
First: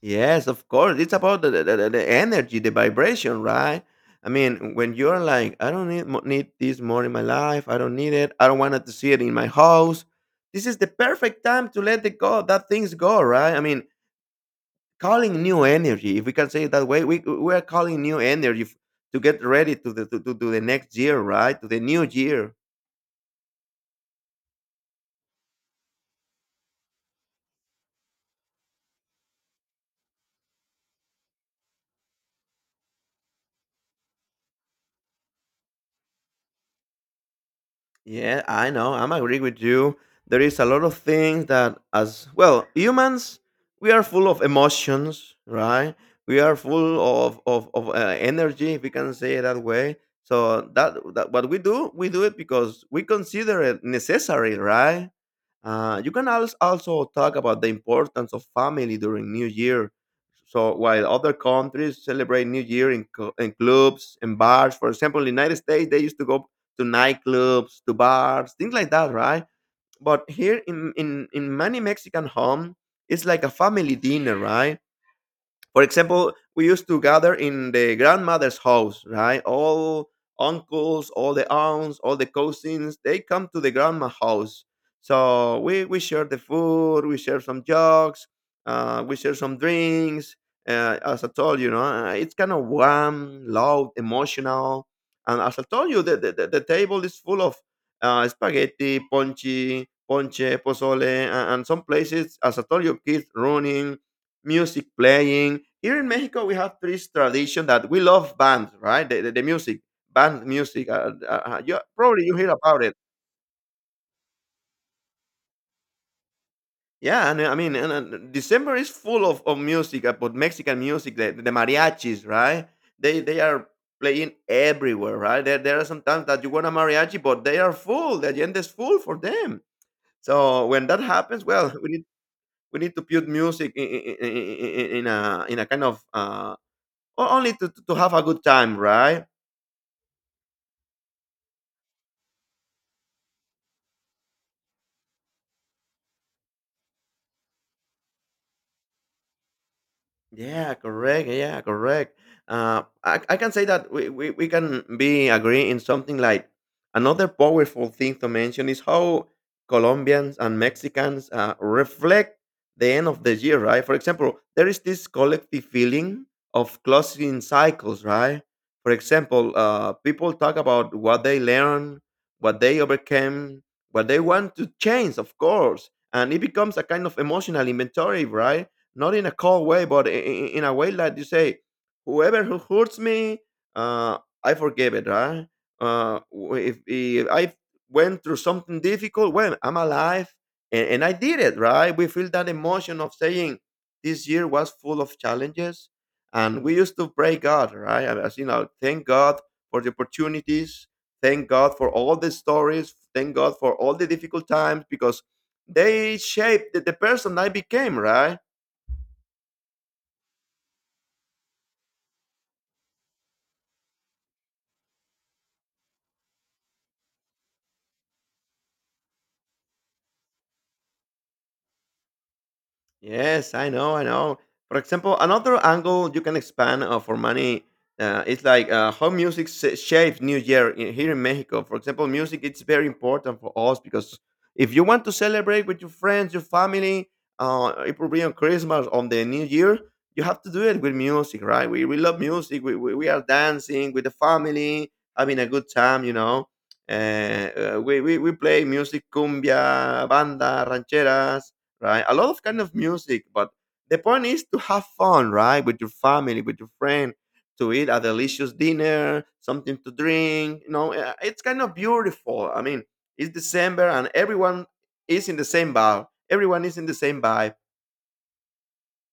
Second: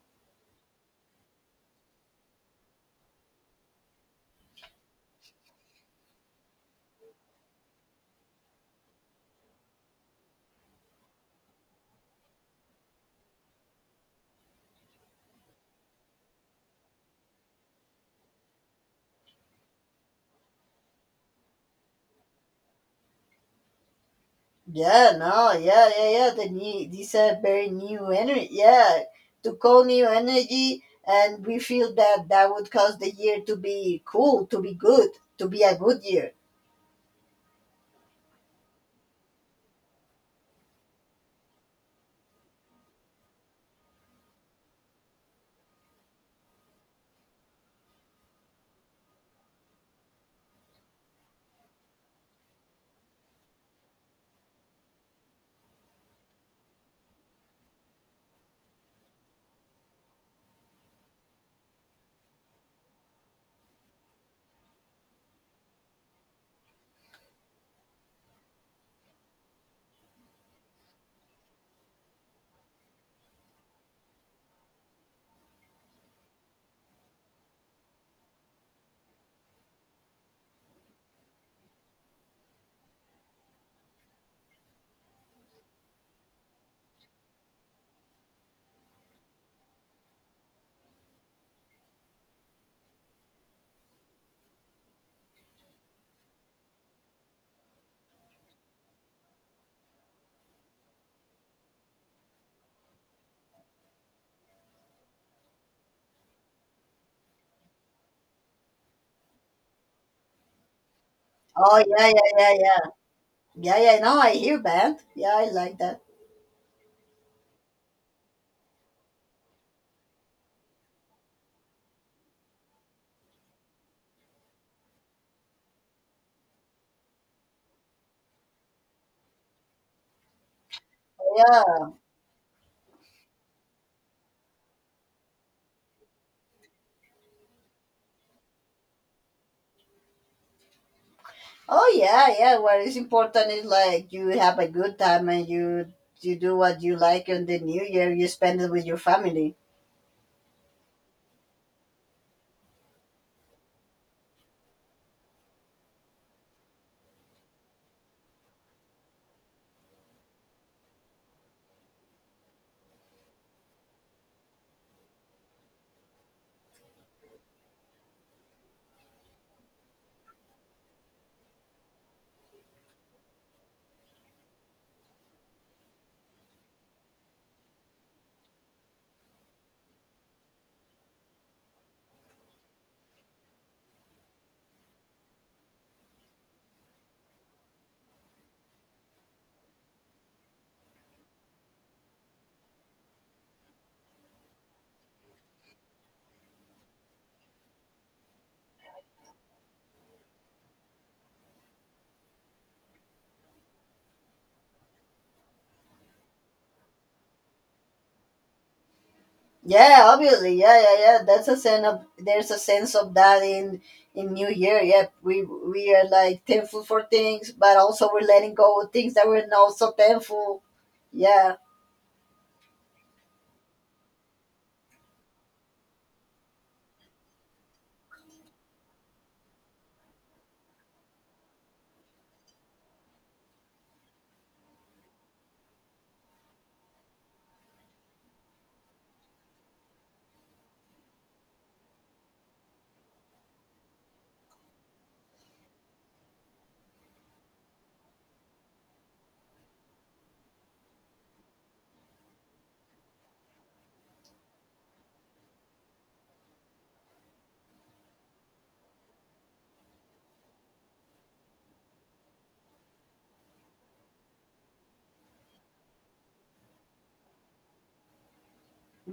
A: Yes, of course. It's about the, the energy, the vibration, right? I mean, when you're like, I don't need need this more in my life. I don't need it. I don't want to see it in my house. This is the perfect time to let it go. That things go, right? I mean, calling new energy, if we can say it that way, we are calling new energy to get ready to the next year, right? To the new year.
B: Yeah, no, yeah, yeah, yeah. The new, these are very new energy. Yeah, to call new energy, and we feel that that would cause the year to be cool, to be good, to be a good year.
A: Yeah, I know, I'm agree with you. There is a lot of things that as well humans, we are full of emotions, right? We are full of energy, if we can say it that way. So that what we do it because we consider it necessary, right? You can also talk about the importance of family during New Year. So while other countries celebrate New Year in clubs and bars, for example, in the United States, they used to go to nightclubs, to bars, things like that, right? But here in many Mexican homes, it's like a family dinner, right? For example, we used to gather in the grandmother's house, right? All uncles, all the aunts, all the cousins, they come to the grandma house. So we share the food, we share some jokes, we share some drinks. As I told you, it's kind of warm, loud, emotional. And as I told you, the table is full of spaghetti, ponche, pozole, and some places, as I told you, kids running, music playing. Here in Mexico, we have this tradition that we love bands, right? The music, band music. You,
B: Oh yeah, yeah,
A: probably you hear
B: yeah, yeah,
A: about it.
B: yeah, yeah. No, I hear band. Yeah, I like that.
A: Yeah, and I mean, and December is full of music, but Mexican music, the mariachis, right? They are playing everywhere, right? There are some times that you want a mariachi, but they are full. The agenda is full for them. So when that happens, well,
B: Yeah.
A: we need to put music in a kind of only to have a good time, right?
B: Oh yeah, yeah. What is important is like you have a good time and you do what you like on the new year. You spend it with your family.
A: Yeah, correct. Yeah, correct. I can say that we can be agree in something like another powerful thing to mention is how Colombians and Mexicans reflect the end of the year, right? For example, there is this collective feeling of closing cycles, right? For example, people talk about what they learned, what they overcame, what they want to change, of course, and it becomes a kind of emotional inventory, right? Not in a cold way, but in a way like you say, whoever who hurts me, uh, I forgive it, right? If I went through something difficult, well, I'm alive and I did it, right? We feel that emotion of saying this year was full of challenges, and we used to pray God, right? And as you know, thank God for the opportunities, thank God for all the stories, thank God for all the difficult times because they shaped the person I became, right?
B: Yeah, obviously. Yeah, yeah, yeah. That's a sense of there's a sense of that in New Year. Yeah, we are like thankful for things, but also we're letting go of things that we're not so thankful. Yeah.
A: Yes, I know, I know. For example, another angle you can expand for money is like how music shapes New Year here in Mexico. For example, music it's very important for us because if you want to celebrate with your friends, your family, it will be on Christmas, on the New Year, you have to do it with music, right? We love music. We are dancing with the family, having a good time. We play music, cumbia, banda, rancheras, right? A lot of kind of music, but the point is to have fun, right? With your family, with your friend, to eat a delicious dinner, something to drink. You know, it's kind of beautiful. I mean, it's December and everyone is in the same bar. Everyone is in the same vibe.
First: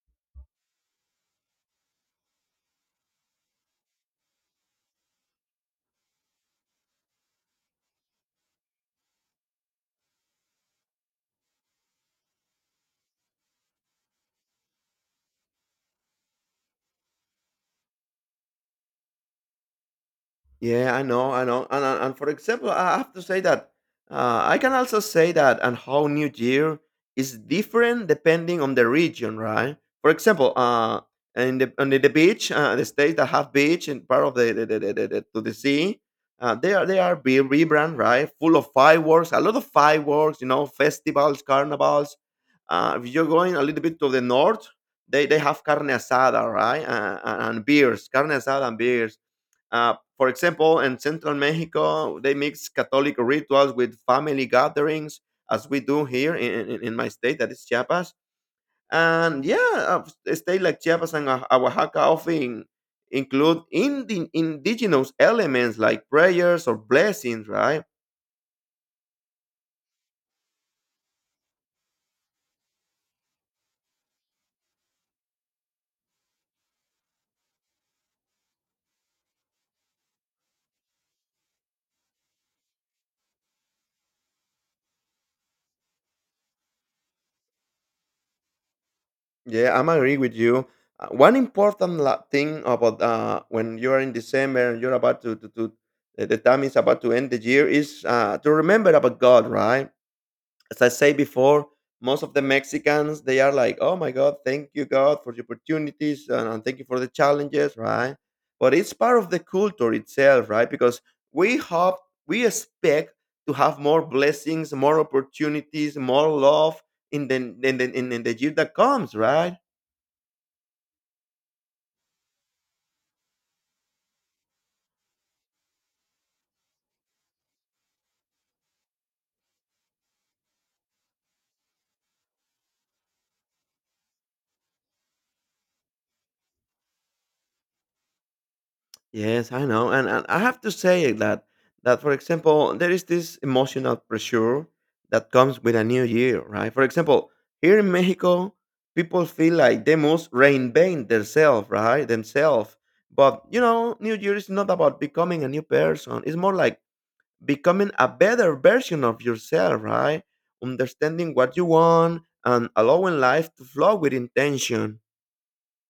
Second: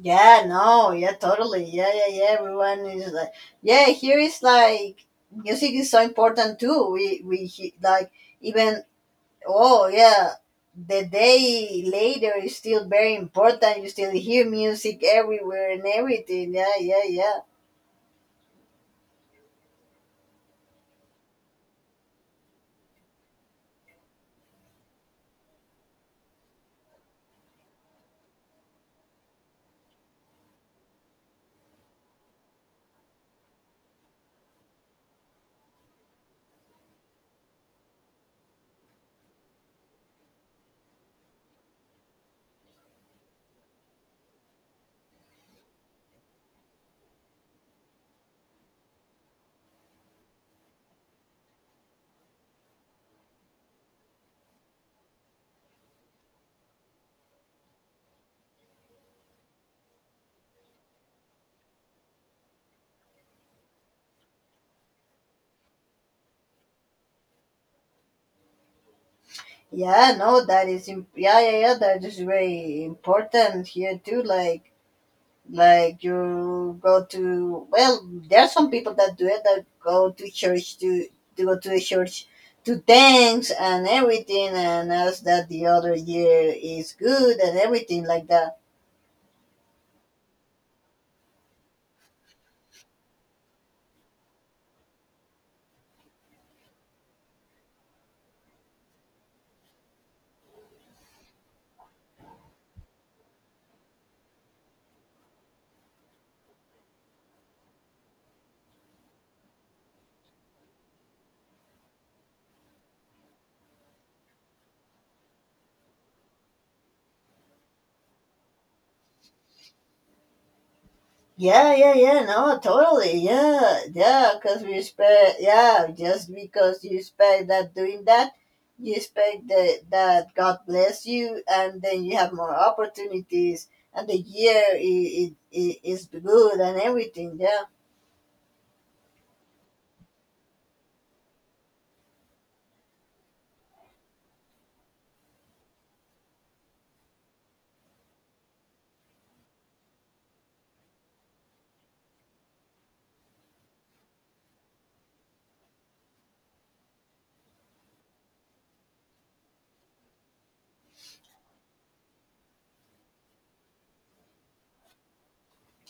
B: Yeah, no, yeah, totally. Yeah, yeah, yeah. Everyone is like, yeah, here is like, music is so important too. Like even, oh yeah, the day later is still very important. You still hear music everywhere and everything. Yeah, yeah, yeah.
A: Yeah, I know, I know. And for example, I have to say that I can also say that and how New Year is different depending on the region, right? For example, in the on the, the beach, the states that have beach and part of to the sea, they are be rebrand, right? Full of fireworks, a lot of fireworks, festivals, carnivals. If you're going a little bit to the north, they have carne asada, right? And beers, carne asada and beers, for example, in central Mexico, they mix Catholic rituals with family gatherings, as we do here in my state, that is Chiapas. And yeah, a state like Chiapas and Oaxaca often include indigenous elements like prayers or blessings, right?
B: Yeah, no, that is yeah, yeah, yeah. That is very important here too. Like, you go to, well, there are some people that do it that go to church to go to the church to thanks and everything, and ask that the other year is good and everything like that.
A: Yeah, I'm agree with you. One important thing about when you are in December and you're about to the time is about to end the year is to remember about God, right? As I say before, most of the Mexicans they are like, "Oh my God, thank you God for the opportunities and thank you for the challenges," right? But it's part of the culture itself, right? Because we hope, we expect to have more blessings, more opportunities, more love in the in the year that comes, right?
B: Yeah, yeah, yeah, no, totally, yeah, yeah, because we expect, yeah, just because you expect that doing that, you expect that God bless you, and then you have more opportunities, and the year is, good and everything, yeah.
A: Yes, I know, and I have to say that for example, there is this emotional pressure that comes with a new year, right? For example, here in Mexico, people feel like they must reinvent themselves, right? Themselves. But you know, New Year is not about becoming a new person. It's more like becoming a better version of yourself, right? Understanding what you want and allowing life to flow with intention.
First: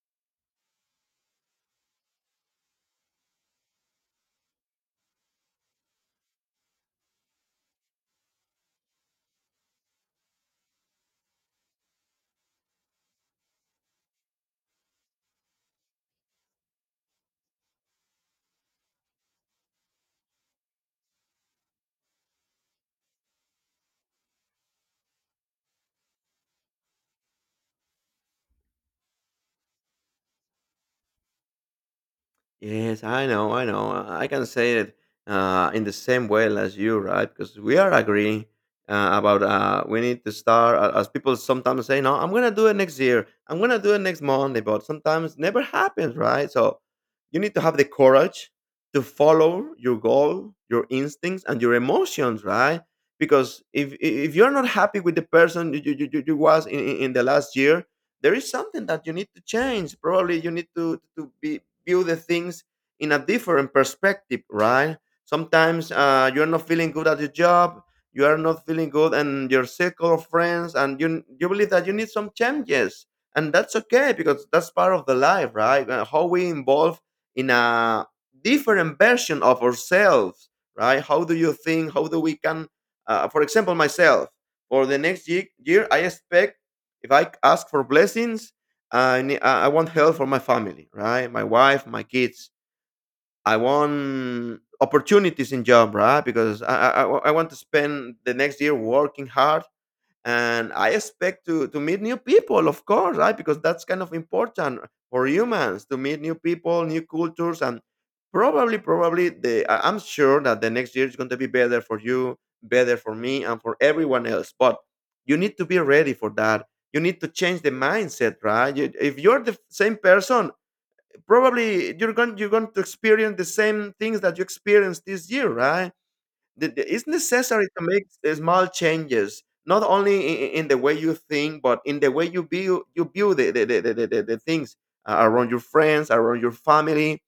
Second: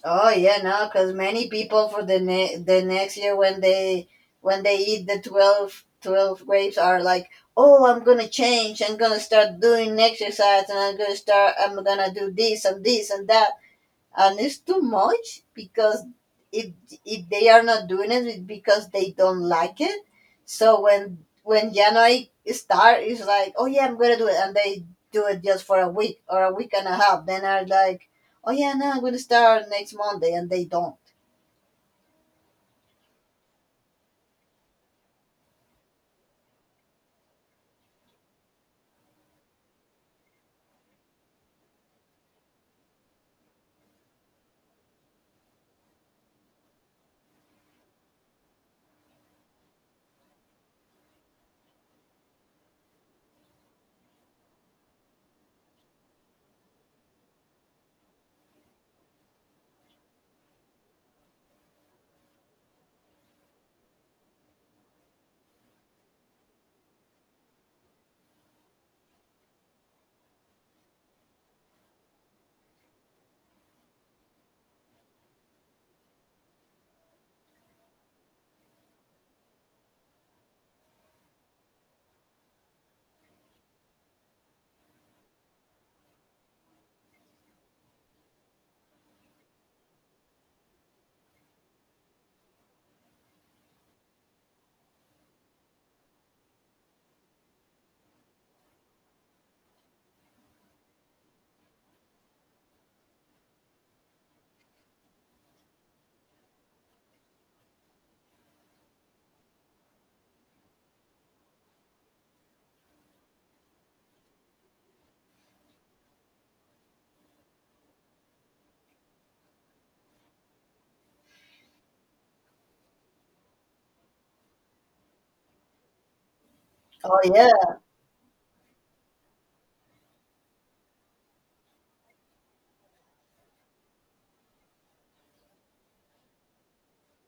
B: Oh yeah, no, because many people for the the next year, when they eat the twelve grapes are like, oh, I'm gonna change. I'm gonna start doing exercise, and I'm gonna start. I'm gonna do this and this and that, and it's too much because if if they are not doing it, it's because they don't like it. So when January start, it's like, oh yeah, I'm gonna do it. And they do it just for a week or a week and a half, then are like, oh yeah, no, I'm gonna start next Monday, and they don't.
A: Yes, I know, I know. I can say it in the same way as you, right? Because we are agreeing about we need to start, as people sometimes say, "No, I'm going to do it next year. I'm going to do it next Monday," but sometimes never happens, right? So you need to have the courage to follow your goal, your instincts, and your emotions, right? Because if you're not happy with the person you was in the last year, there is something that you need to change. Probably you need to be view the things in a different perspective, right? Sometimes you're not feeling good at your job, you are not feeling good and your circle of friends, and you believe that you need some changes, and that's okay because that's part of the life, right? How we involve in a different version of ourselves, right? How do you think, how do we can, for example myself, for the next year, I expect, if I ask for blessings, I ne- I want health for my family, right? My wife, my kids. I want opportunities in job, right? Because I want to spend the next year working hard, and I expect to meet new people, of course, right? Because that's kind of important for humans to meet new people, new cultures, and probably I'm sure that the next year is going to be better for you, better for me and for everyone else. But you need to be ready for that, you need to change the mindset, right? If you're the same person, probably you're going to experience the same things that you experienced this year, right? It's
B: Oh
A: necessary
B: yeah.
A: to make small changes, not only in the way you think, but in the way you build the things, around your friends, around your family.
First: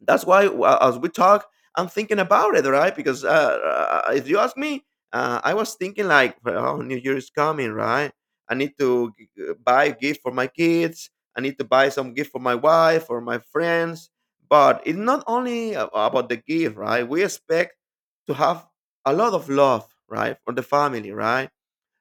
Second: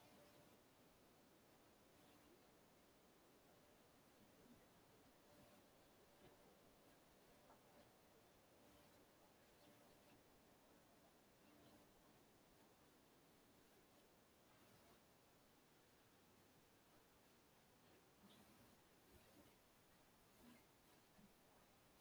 A: That's why, as we talk, I'm thinking about it, right? Because if you ask me, I was thinking like, "Oh, New Year is coming, right? I need to buy a gift for my kids. I need to buy some gift for my wife or my friends." But it's not only about the gift, right? We expect to have a lot of love, right, for the family, right?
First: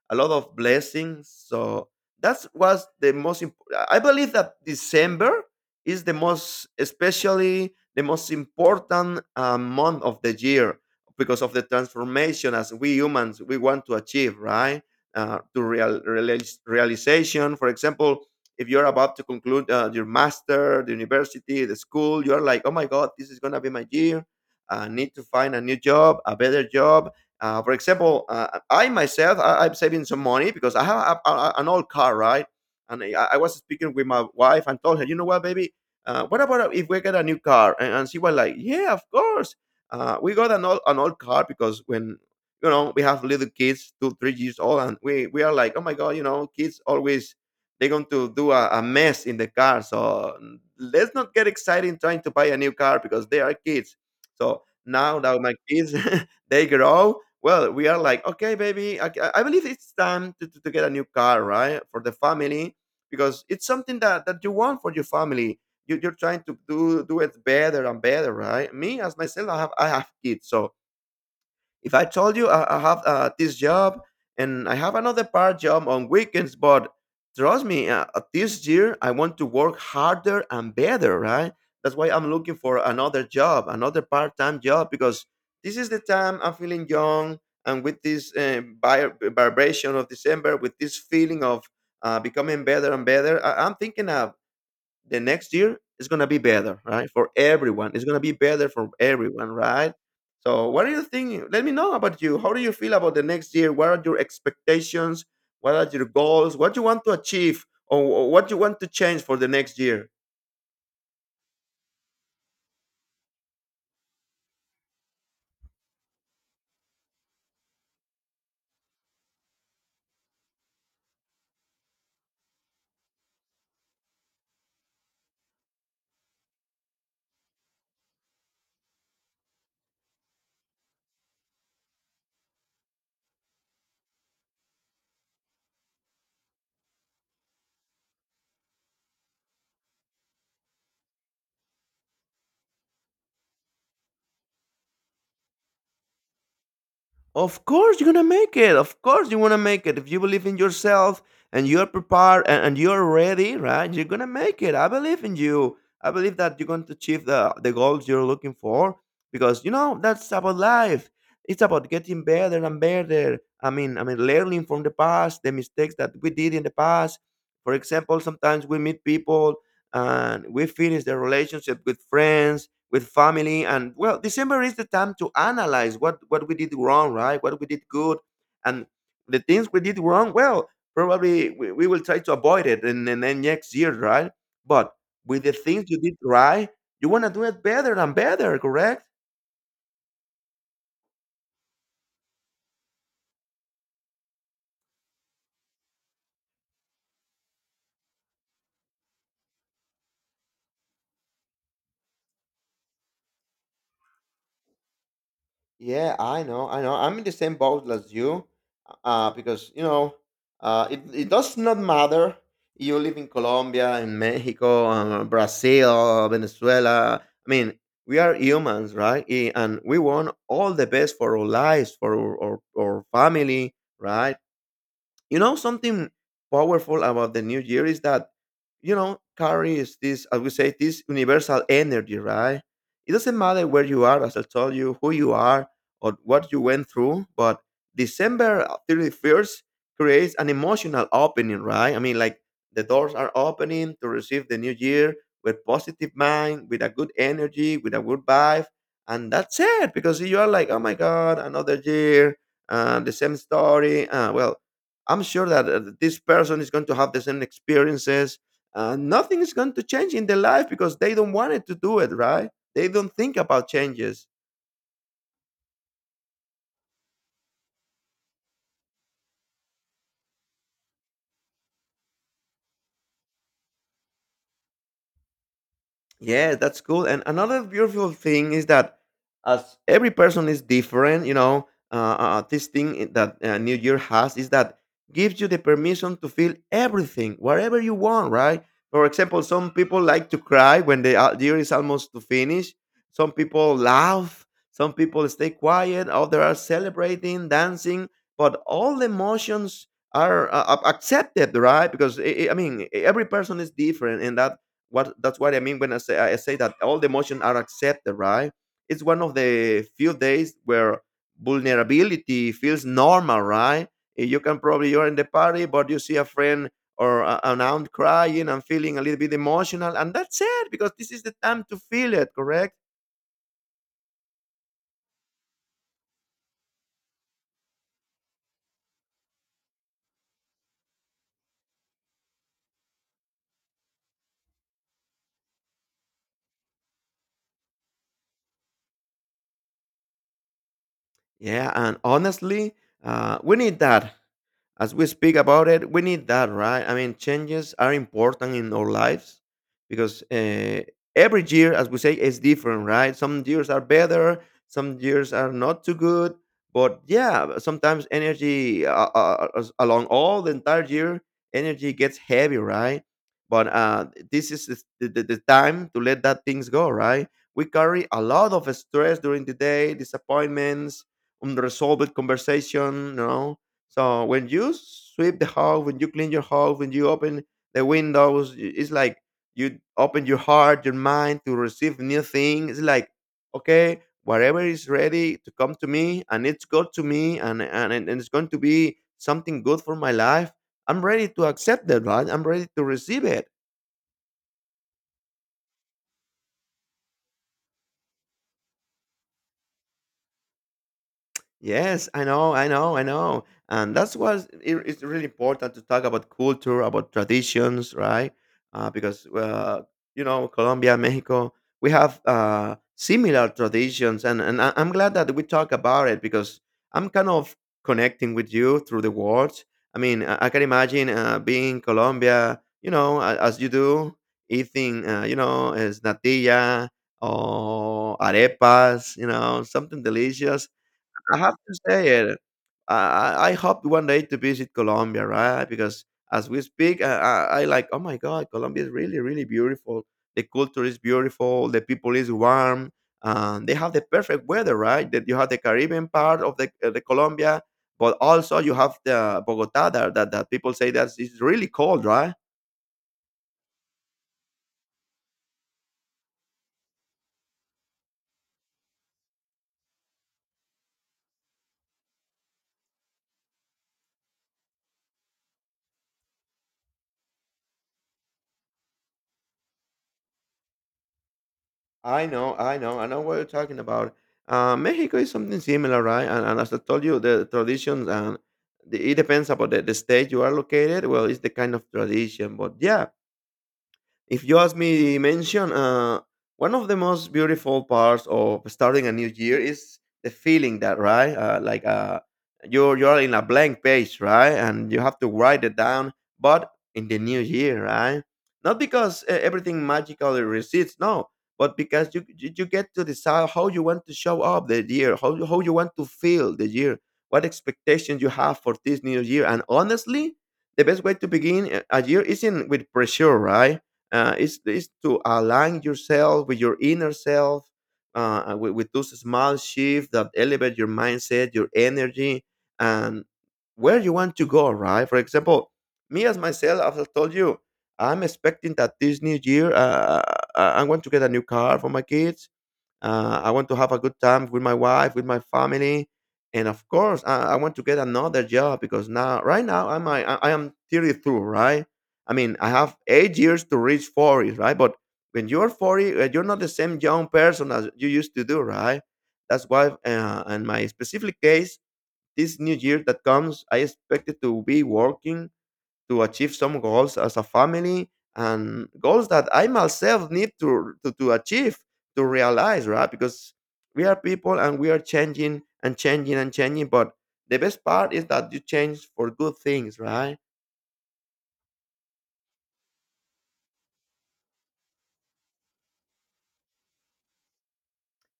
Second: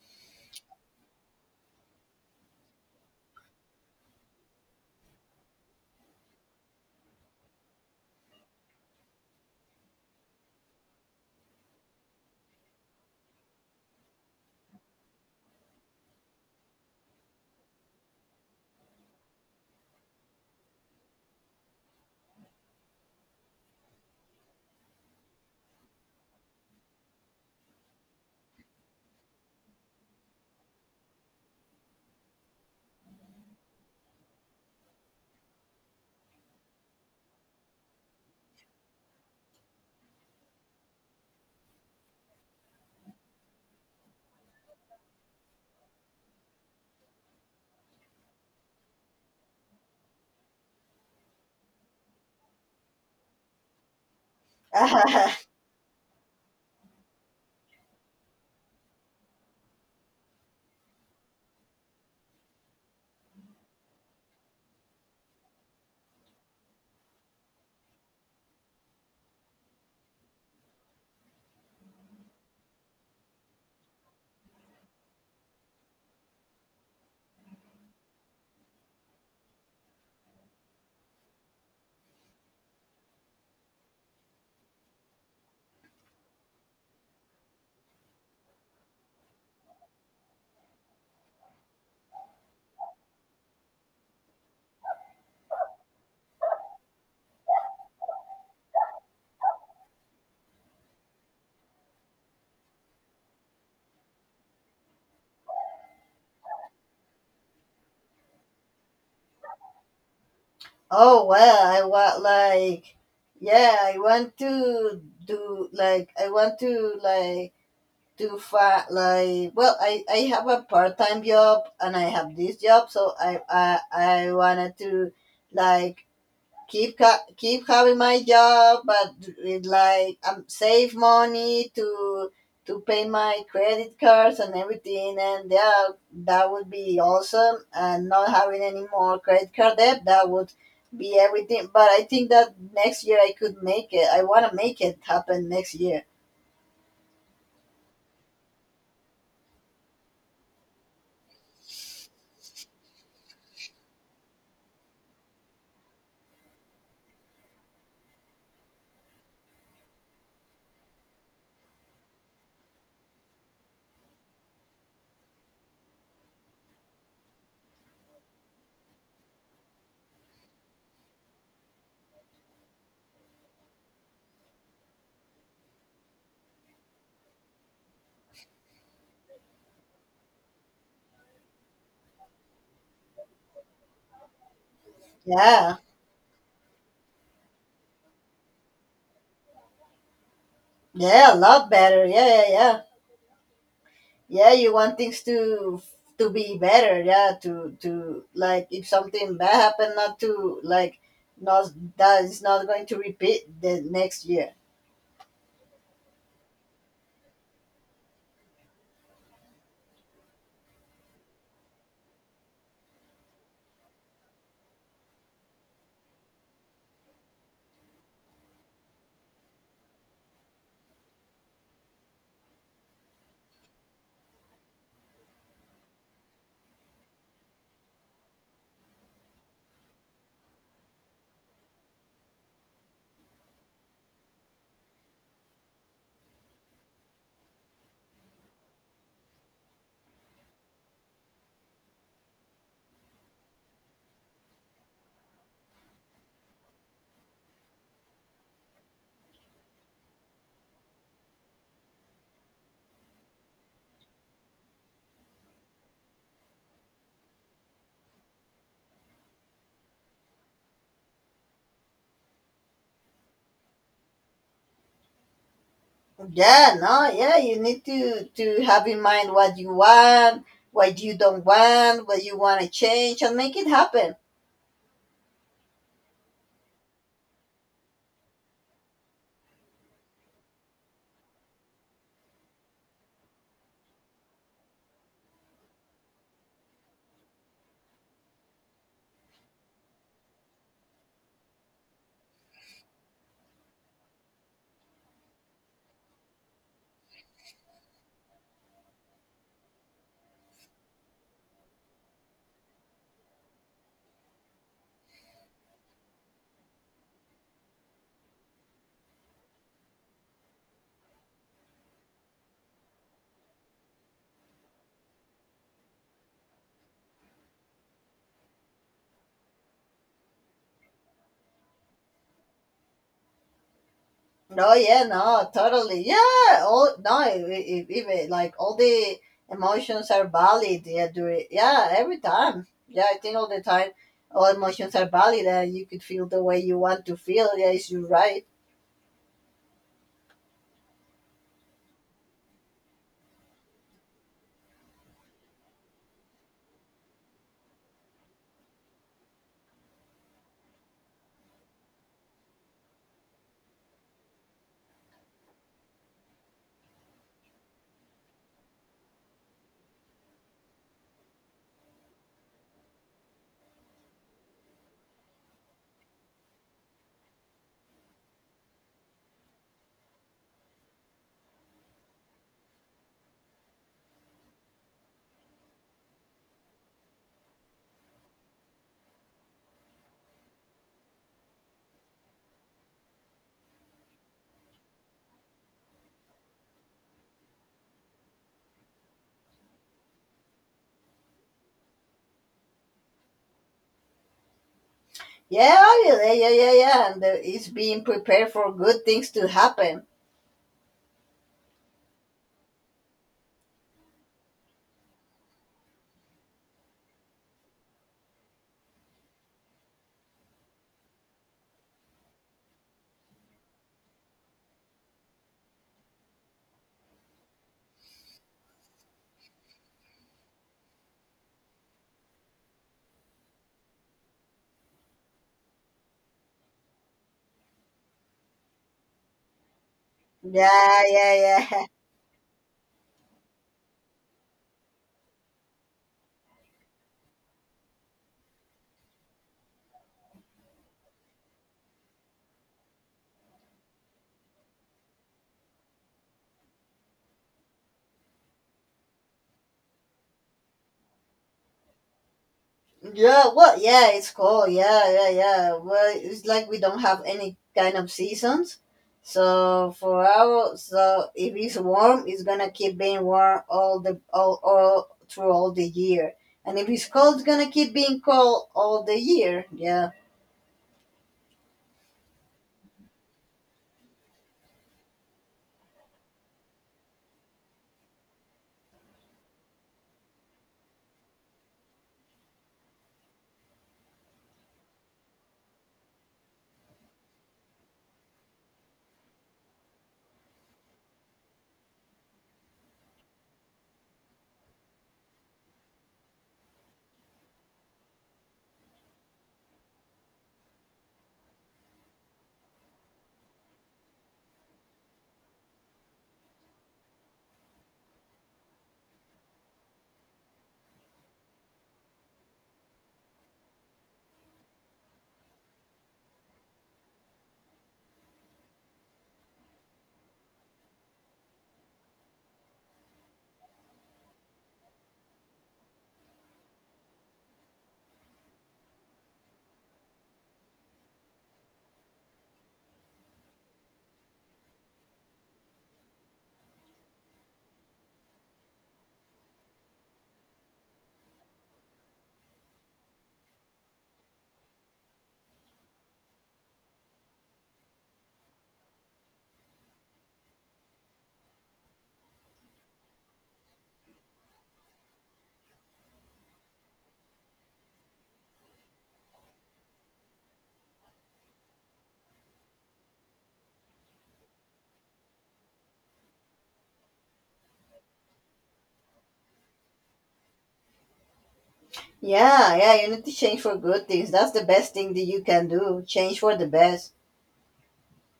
A: A lot of blessings. So that was the most. I believe that December is the most, especially the most important month of the year because of the transformation as we humans we want to achieve, right? To realization, for example, if you're about to conclude your master, the university, the school, you're like, "Oh my God, this is gonna be my year. I need to find a new job, a better job." For example, I myself, I'm saving some money because I have an old car, right? And I was speaking with my wife and told her, "You know what, baby, what about if we get a new car?" And she was like, yeah, of course. We got an old car because when we have little kids, two, three years old, and we are like, oh my God, you know, kids always they're going to do a mess in the car. So let's not get excited trying to buy a new car because they are kids. So now that my kids, they grow well, we are like, okay, baby, I believe it's time to, to get a new car, right, for the family, because it's something that you want for your family. You're trying to do do it better and better, right? Me as myself, I have kids, so if I told you I have this job and I have another part job on weekends, but trust me, this year I want to work harder and better, right? That's why I'm looking for another job, another part time job, because this is the time I'm feeling young. And with this vibration of December, with this feeling of becoming better and better, I'm thinking of the next year is going to be better, right? For everyone, it's going to be better for everyone, right? So, what are you thinking? Let me know about you. How do you feel about the next year? What are your expectations? What are your goals? What you want to achieve, or what you want to change for the next year?
B: Oh well, I want like, yeah, I want to do like, I want to like, to find like, well, I have a part-time job and I have this job, so I wanted to like keep keep having my job, but with like, save money to pay my credit cards and everything. And yeah, that would be awesome. And not having any more credit card debt, that would be everything. But I think that next year I could make it. I want to make it happen next year.
A: Of course you're gonna make it. Of course you wanna make it. If you believe in yourself and you're prepared and you're ready, right? You're gonna make it. I believe in you. I believe that you're going to achieve the goals you're looking for. Because you know, that's about life. It's about getting better and better. I mean learning from the past, the mistakes that we did in the past. For example, sometimes we meet people and we finish the relationship with friends with family. And well, December is the time to analyze what we did wrong, right, what we did good. And the things we did wrong, well, probably we will try to avoid it and then next year, right? But with the
B: Yeah.
A: things you did right, you want to do it better and better, correct?
B: Yeah, a lot better. Yeah, yeah, yeah. Yeah, you want things to be better. Yeah, to like, if something bad happened, not to like, not, that is not going to repeat the next year.
A: Yeah, I know, I know. I'm in the same boat as you, because you know, it it does not matter. You live in Colombia, in Mexico, Brazil, Venezuela. I mean, we are humans, right? And we want all the best for our lives, for our, our family, right? You know, something powerful about the new year is that, you know, carries this, I would say, this universal energy, right? It doesn't matter where you are, as I told you, who you are, or what you went through, but December 31st creates an emotional opening, right? I mean, like the doors are opening to receive the new year with positive mind, with a good energy, with a good vibe. And that's it, because you are like, oh my God, another year, the same story. Well, I'm sure that this person is going to have the same experiences. Nothing is going to change in their life because they don't want it to do it, right? They don't think about changes.
B: Yeah, no, yeah, you need to have in mind what you want, what you don't want, what you want to change, and make it happen.
A: Yeah, that's cool. And another beautiful thing is that as every person is different, you know, this that New Year has is that gives you the permission to feel everything, whatever you want, right? For example, some people like to cry when the year is almost to finish. Some people laugh. Some people stay quiet. Others are celebrating, dancing. But all the emotions are accepted, right? Because I mean, every person is different, and that what that's what I mean when I say that all the emotions are accepted, right? It's one of the few days where vulnerability feels normal, right? You can probably you're in the party, but you see a friend or an aunt crying and feeling a little bit emotional, and that's it because this is the time to feel it, correct?
B: No, yeah, no, totally. Yeah, all, no, if, even like all the emotions are valid. Yeah, do it. Yeah, every time. Yeah, I think all the time, all emotions are valid, and you could feel the way you want to feel. Yeah, is you right?
A: Yeah, and honestly, we need that as we speak about it, we need that, right? I mean, changes are important in our lives because every year, as we say, is different, right? Some years are better, some years are not too good. But yeah, sometimes energy as- along all the entire year, energy gets heavy, right? But this is the, the the time to let that things go, right? We carry a lot of stress during the day, disappointments, unresolved conversation, you know, so when you sweep the house, when you clean your house, when you open the windows, it's like you open your heart, your mind to receive new things. It's like, okay, whatever is ready to come to me and it's good to me and, and it's going to be something good for my life, I'm ready to accept that, right? I'm ready to receive it.
B: Yeah, yeah, yeah, yeah, yeah. And the, it's being prepared for good things to happen.
A: Yes, I know, I know. And that's why it's really important to talk about culture, about traditions, right? Because, you know, Colombia, Mexico, we have similar traditions. And I'm glad that we talk about it because I'm kind of connecting with you through the words. I mean, I can imagine being in Colombia, you know, as you do, eating, you know, as natilla or arepas, you know, something delicious.
B: Yeah, yeah,
A: I have to
B: yeah.
A: say it. I hope one day to visit Colombia, right? Because as we speak, I like. Oh my God, Colombia is really really beautiful. The culture is beautiful. The people is warm. They have the perfect weather, right? That you have the Caribbean part of the Colombia, but also you have the Bogota that that people say that it's really cold, right?
B: Yeah, well, yeah, it's cold. Yeah, yeah, yeah. Well, it's like we don't have any kind of seasons. So for our, so if it's warm, it's gonna keep being warm all through all the year. And if it's cold, it's gonna keep being cold all the year. Yeah,
A: I know, I know what you're talking about. Mexico is something similar, right? And as I told you, the traditions and the, it depends about the state you are located. Well, it's the kind of tradition, but yeah, if you ask me, mention one of the most beautiful parts of starting a new year is the feeling that right, you're in a blank page, right, and you have to write it down, but in the new year, right? Not because everything magically recedes, no, but because you, you get to decide how you want to show up the year, how you want to feel the year, what expectations you have for this new year, and honestly, the best way to begin a year isn't with pressure, right? It's to align yourself with your inner self, with those small shifts that elevate your mindset, your energy, and where you want to go, right? For example, me as myself, I've told you, I'm expecting that this new year, I want to get a new car for my kids. I want to have a good time with my wife, with my family, and of course, I want to get another job because now, right now, I am 32, right? I mean, I have eight years to reach 40, right? But when you're 40, you're not the same young person as you used to do, right? That's why, in my specific case, this new year that comes, I expected to be working to achieve some goals as a family and goals that I myself need to, to achieve, to realize, right? Because we are people and we are changing and changing and changing. But the best part is that you change for good things, right?
B: yeah, yeah. You need to change for good things. That's the best thing that you can do. Change for the best.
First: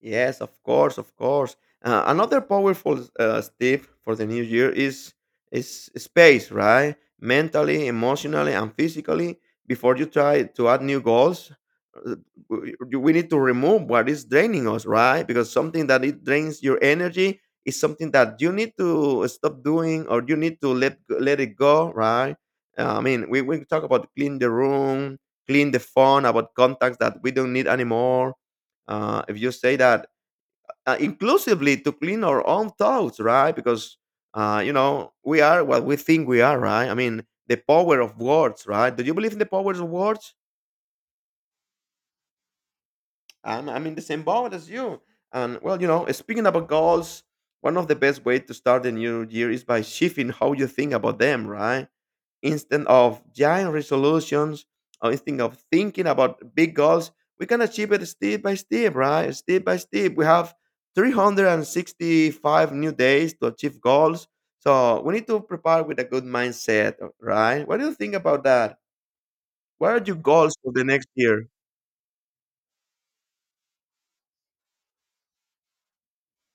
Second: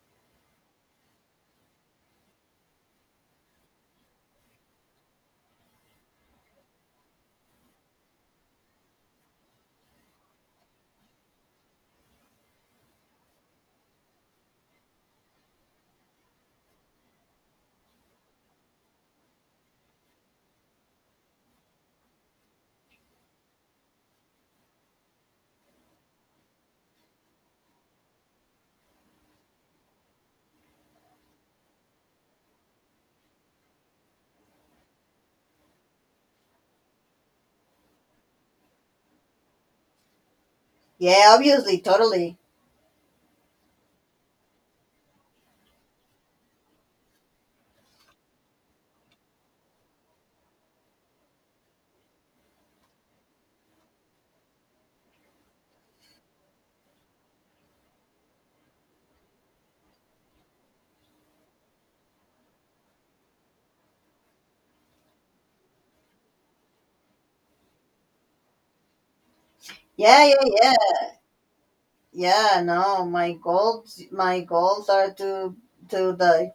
A: Yes, of course, of course. Another powerful tip for the new year is space, right? Mentally, emotionally, and physically. Before you try to add new goals, uh, we need to remove what is draining us, right? Because something that it drains your energy is something that you need to stop doing, or you need to let it go, right? I mean, we talk about clean the room, clean the phone, about contacts that we don't need anymore. If you say that inclusively to clean our own thoughts, right? Because you know we are what we think we are, right? I mean, the power of words, right? Do you believe in the powers of words?
B: Yeah, obviously, totally.
A: I'm in the same boat as you. And well, you know, speaking about goals, one of the best ways to start the new year is by shifting how you think about them, right? Instead of giant resolutions, or instead of thinking about big goals, we can achieve it step by step, right? Step by step. We have 365 new days to achieve goals. So we need to prepare with a good mindset, right? What do you think about that? What are your
B: Yeah, yeah,
A: goals for
B: yeah,
A: the next year?
B: yeah. No, my goals are to, the.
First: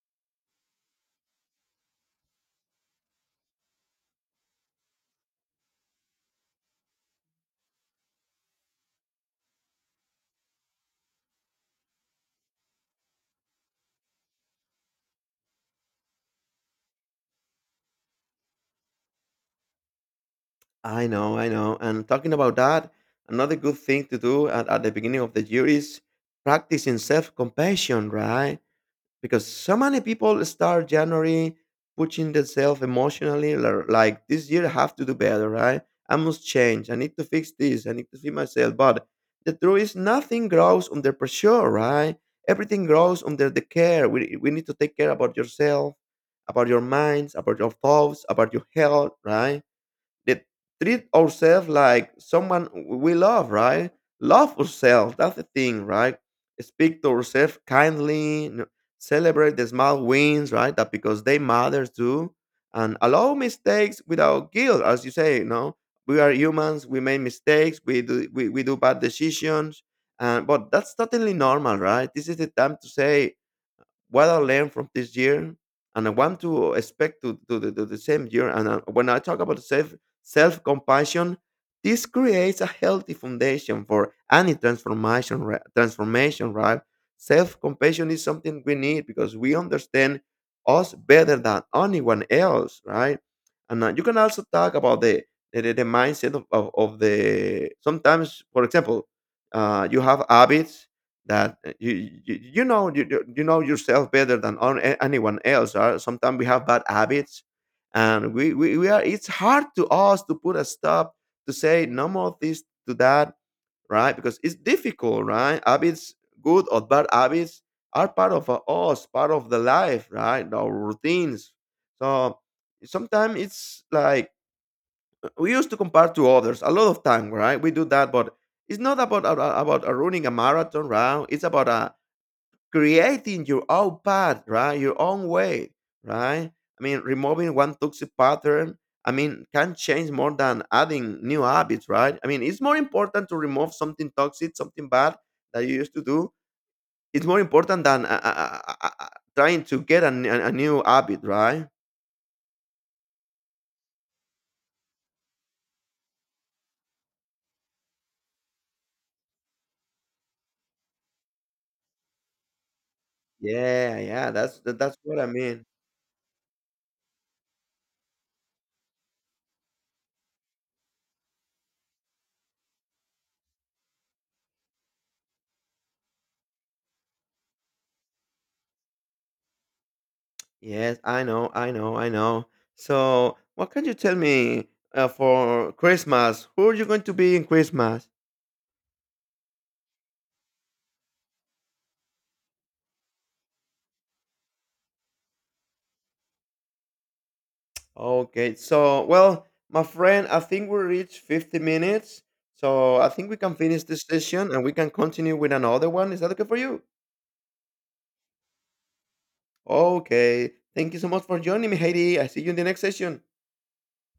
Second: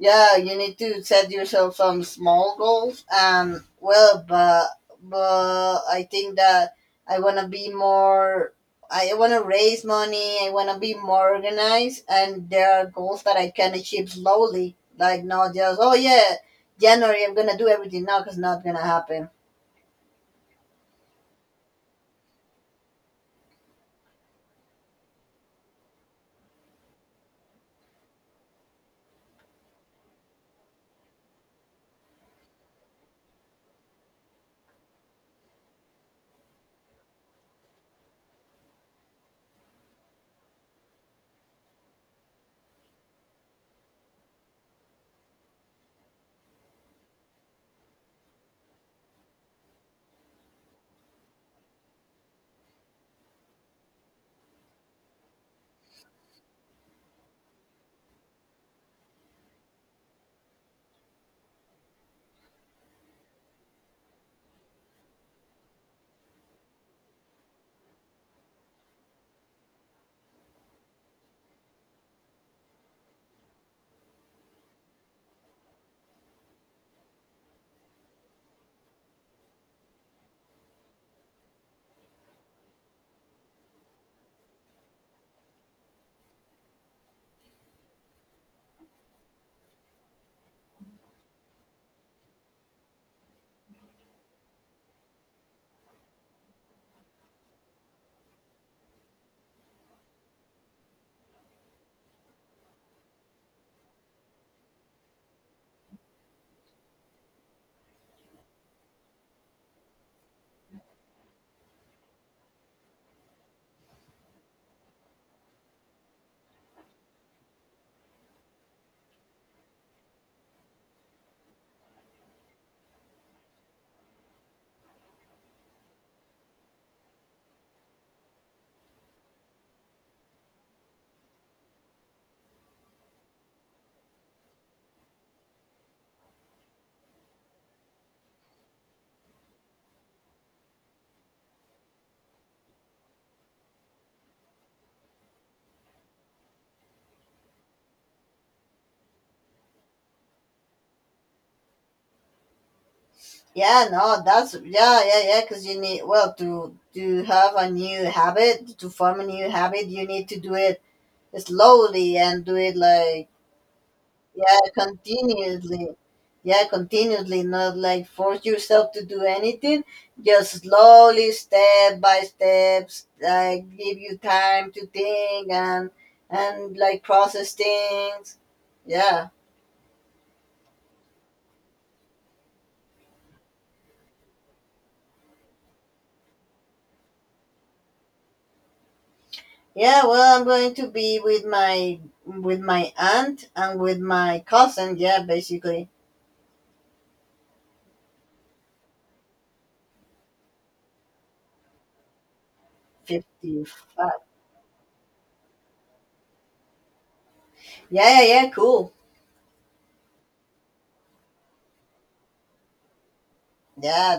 B: Yeah, you need to set yourself some small goals. And well, but I think that I wanna be more. I wanna raise money. I wanna be more organized, and there are goals that I can achieve slowly. Like, not just, oh yeah, January I'm gonna do everything now, because not gonna happen.
A: I know, I know. And talking about that, another good thing to do at the beginning of the year is practicing self compassion, right? Because so many people start January pushing themselves emotionally, like this year I have to do better, right? I must change. I need to fix this. I need to see myself. But the truth is, nothing grows under pressure, right? Everything grows under the care. We need to take care about yourself, about your minds, about your thoughts, about your health, right? That treat ourselves like someone we love, right? Love ourselves. That's the thing, right? Speak to ourselves kindly. Celebrate the small wins, right? That because they matter too. And allow mistakes without guilt, as you say. No, we are humans. We make mistakes. We do bad decisions. And but that's totally normal, right? This is the time to say what I learned from this year, and I want to expect to do to the same year. And when I talk about self compassion, this creates a healthy foundation for any transformation. Transformation, right? Self compassion is something we need because we understand us better than anyone else, right? And you can also talk about the mindset of the sometimes, for example, you have habits that you know you know yourself better than anyone else. Sometimes we have bad habits and we are it's hard to us to put a stop to say no more of this to that, right? Because it's difficult, right? Habits, good or bad habits, are part of us, part of the life, right? Our routines. So sometimes it's like we used to compare to others a lot of time, right? We do that, but it's not about running a marathon, right? It's about a creating your own path, right? Your own way, right? I mean, removing one toxic pattern, I mean, can change more than adding new habits, right? I mean, it's more important to remove something toxic, something bad that you used to do. It's more important than trying to get a new habit, right?
B: Yeah, no, that's, yeah, yeah, yeah. Because you need, well, to have a new habit, to form a new habit. You need to do it slowly and do it like.
A: Yeah, yeah,
B: Yeah,
A: that's what I mean.
B: continuously. Yeah, continuously, not like force yourself to do anything. Just slowly, step by steps, like give you time to think and like process things. Yeah.
A: Yes, I know, I know, I know. So, what can you tell me for Christmas? Who are you going to be in Christmas?
B: Yeah, well, I'm going to be with my aunt and with my cousin. Yeah, basically.
A: Okay, so well, my friend, I think we reached 50 minutes. So I think we can finish this
B: 55.
A: session and we can continue with another one. Is that okay for you?
B: Yeah, yeah, yeah, cool.
A: Okay. Thank you so much for joining me, Heidi. I see you in the next session.
B: Yeah,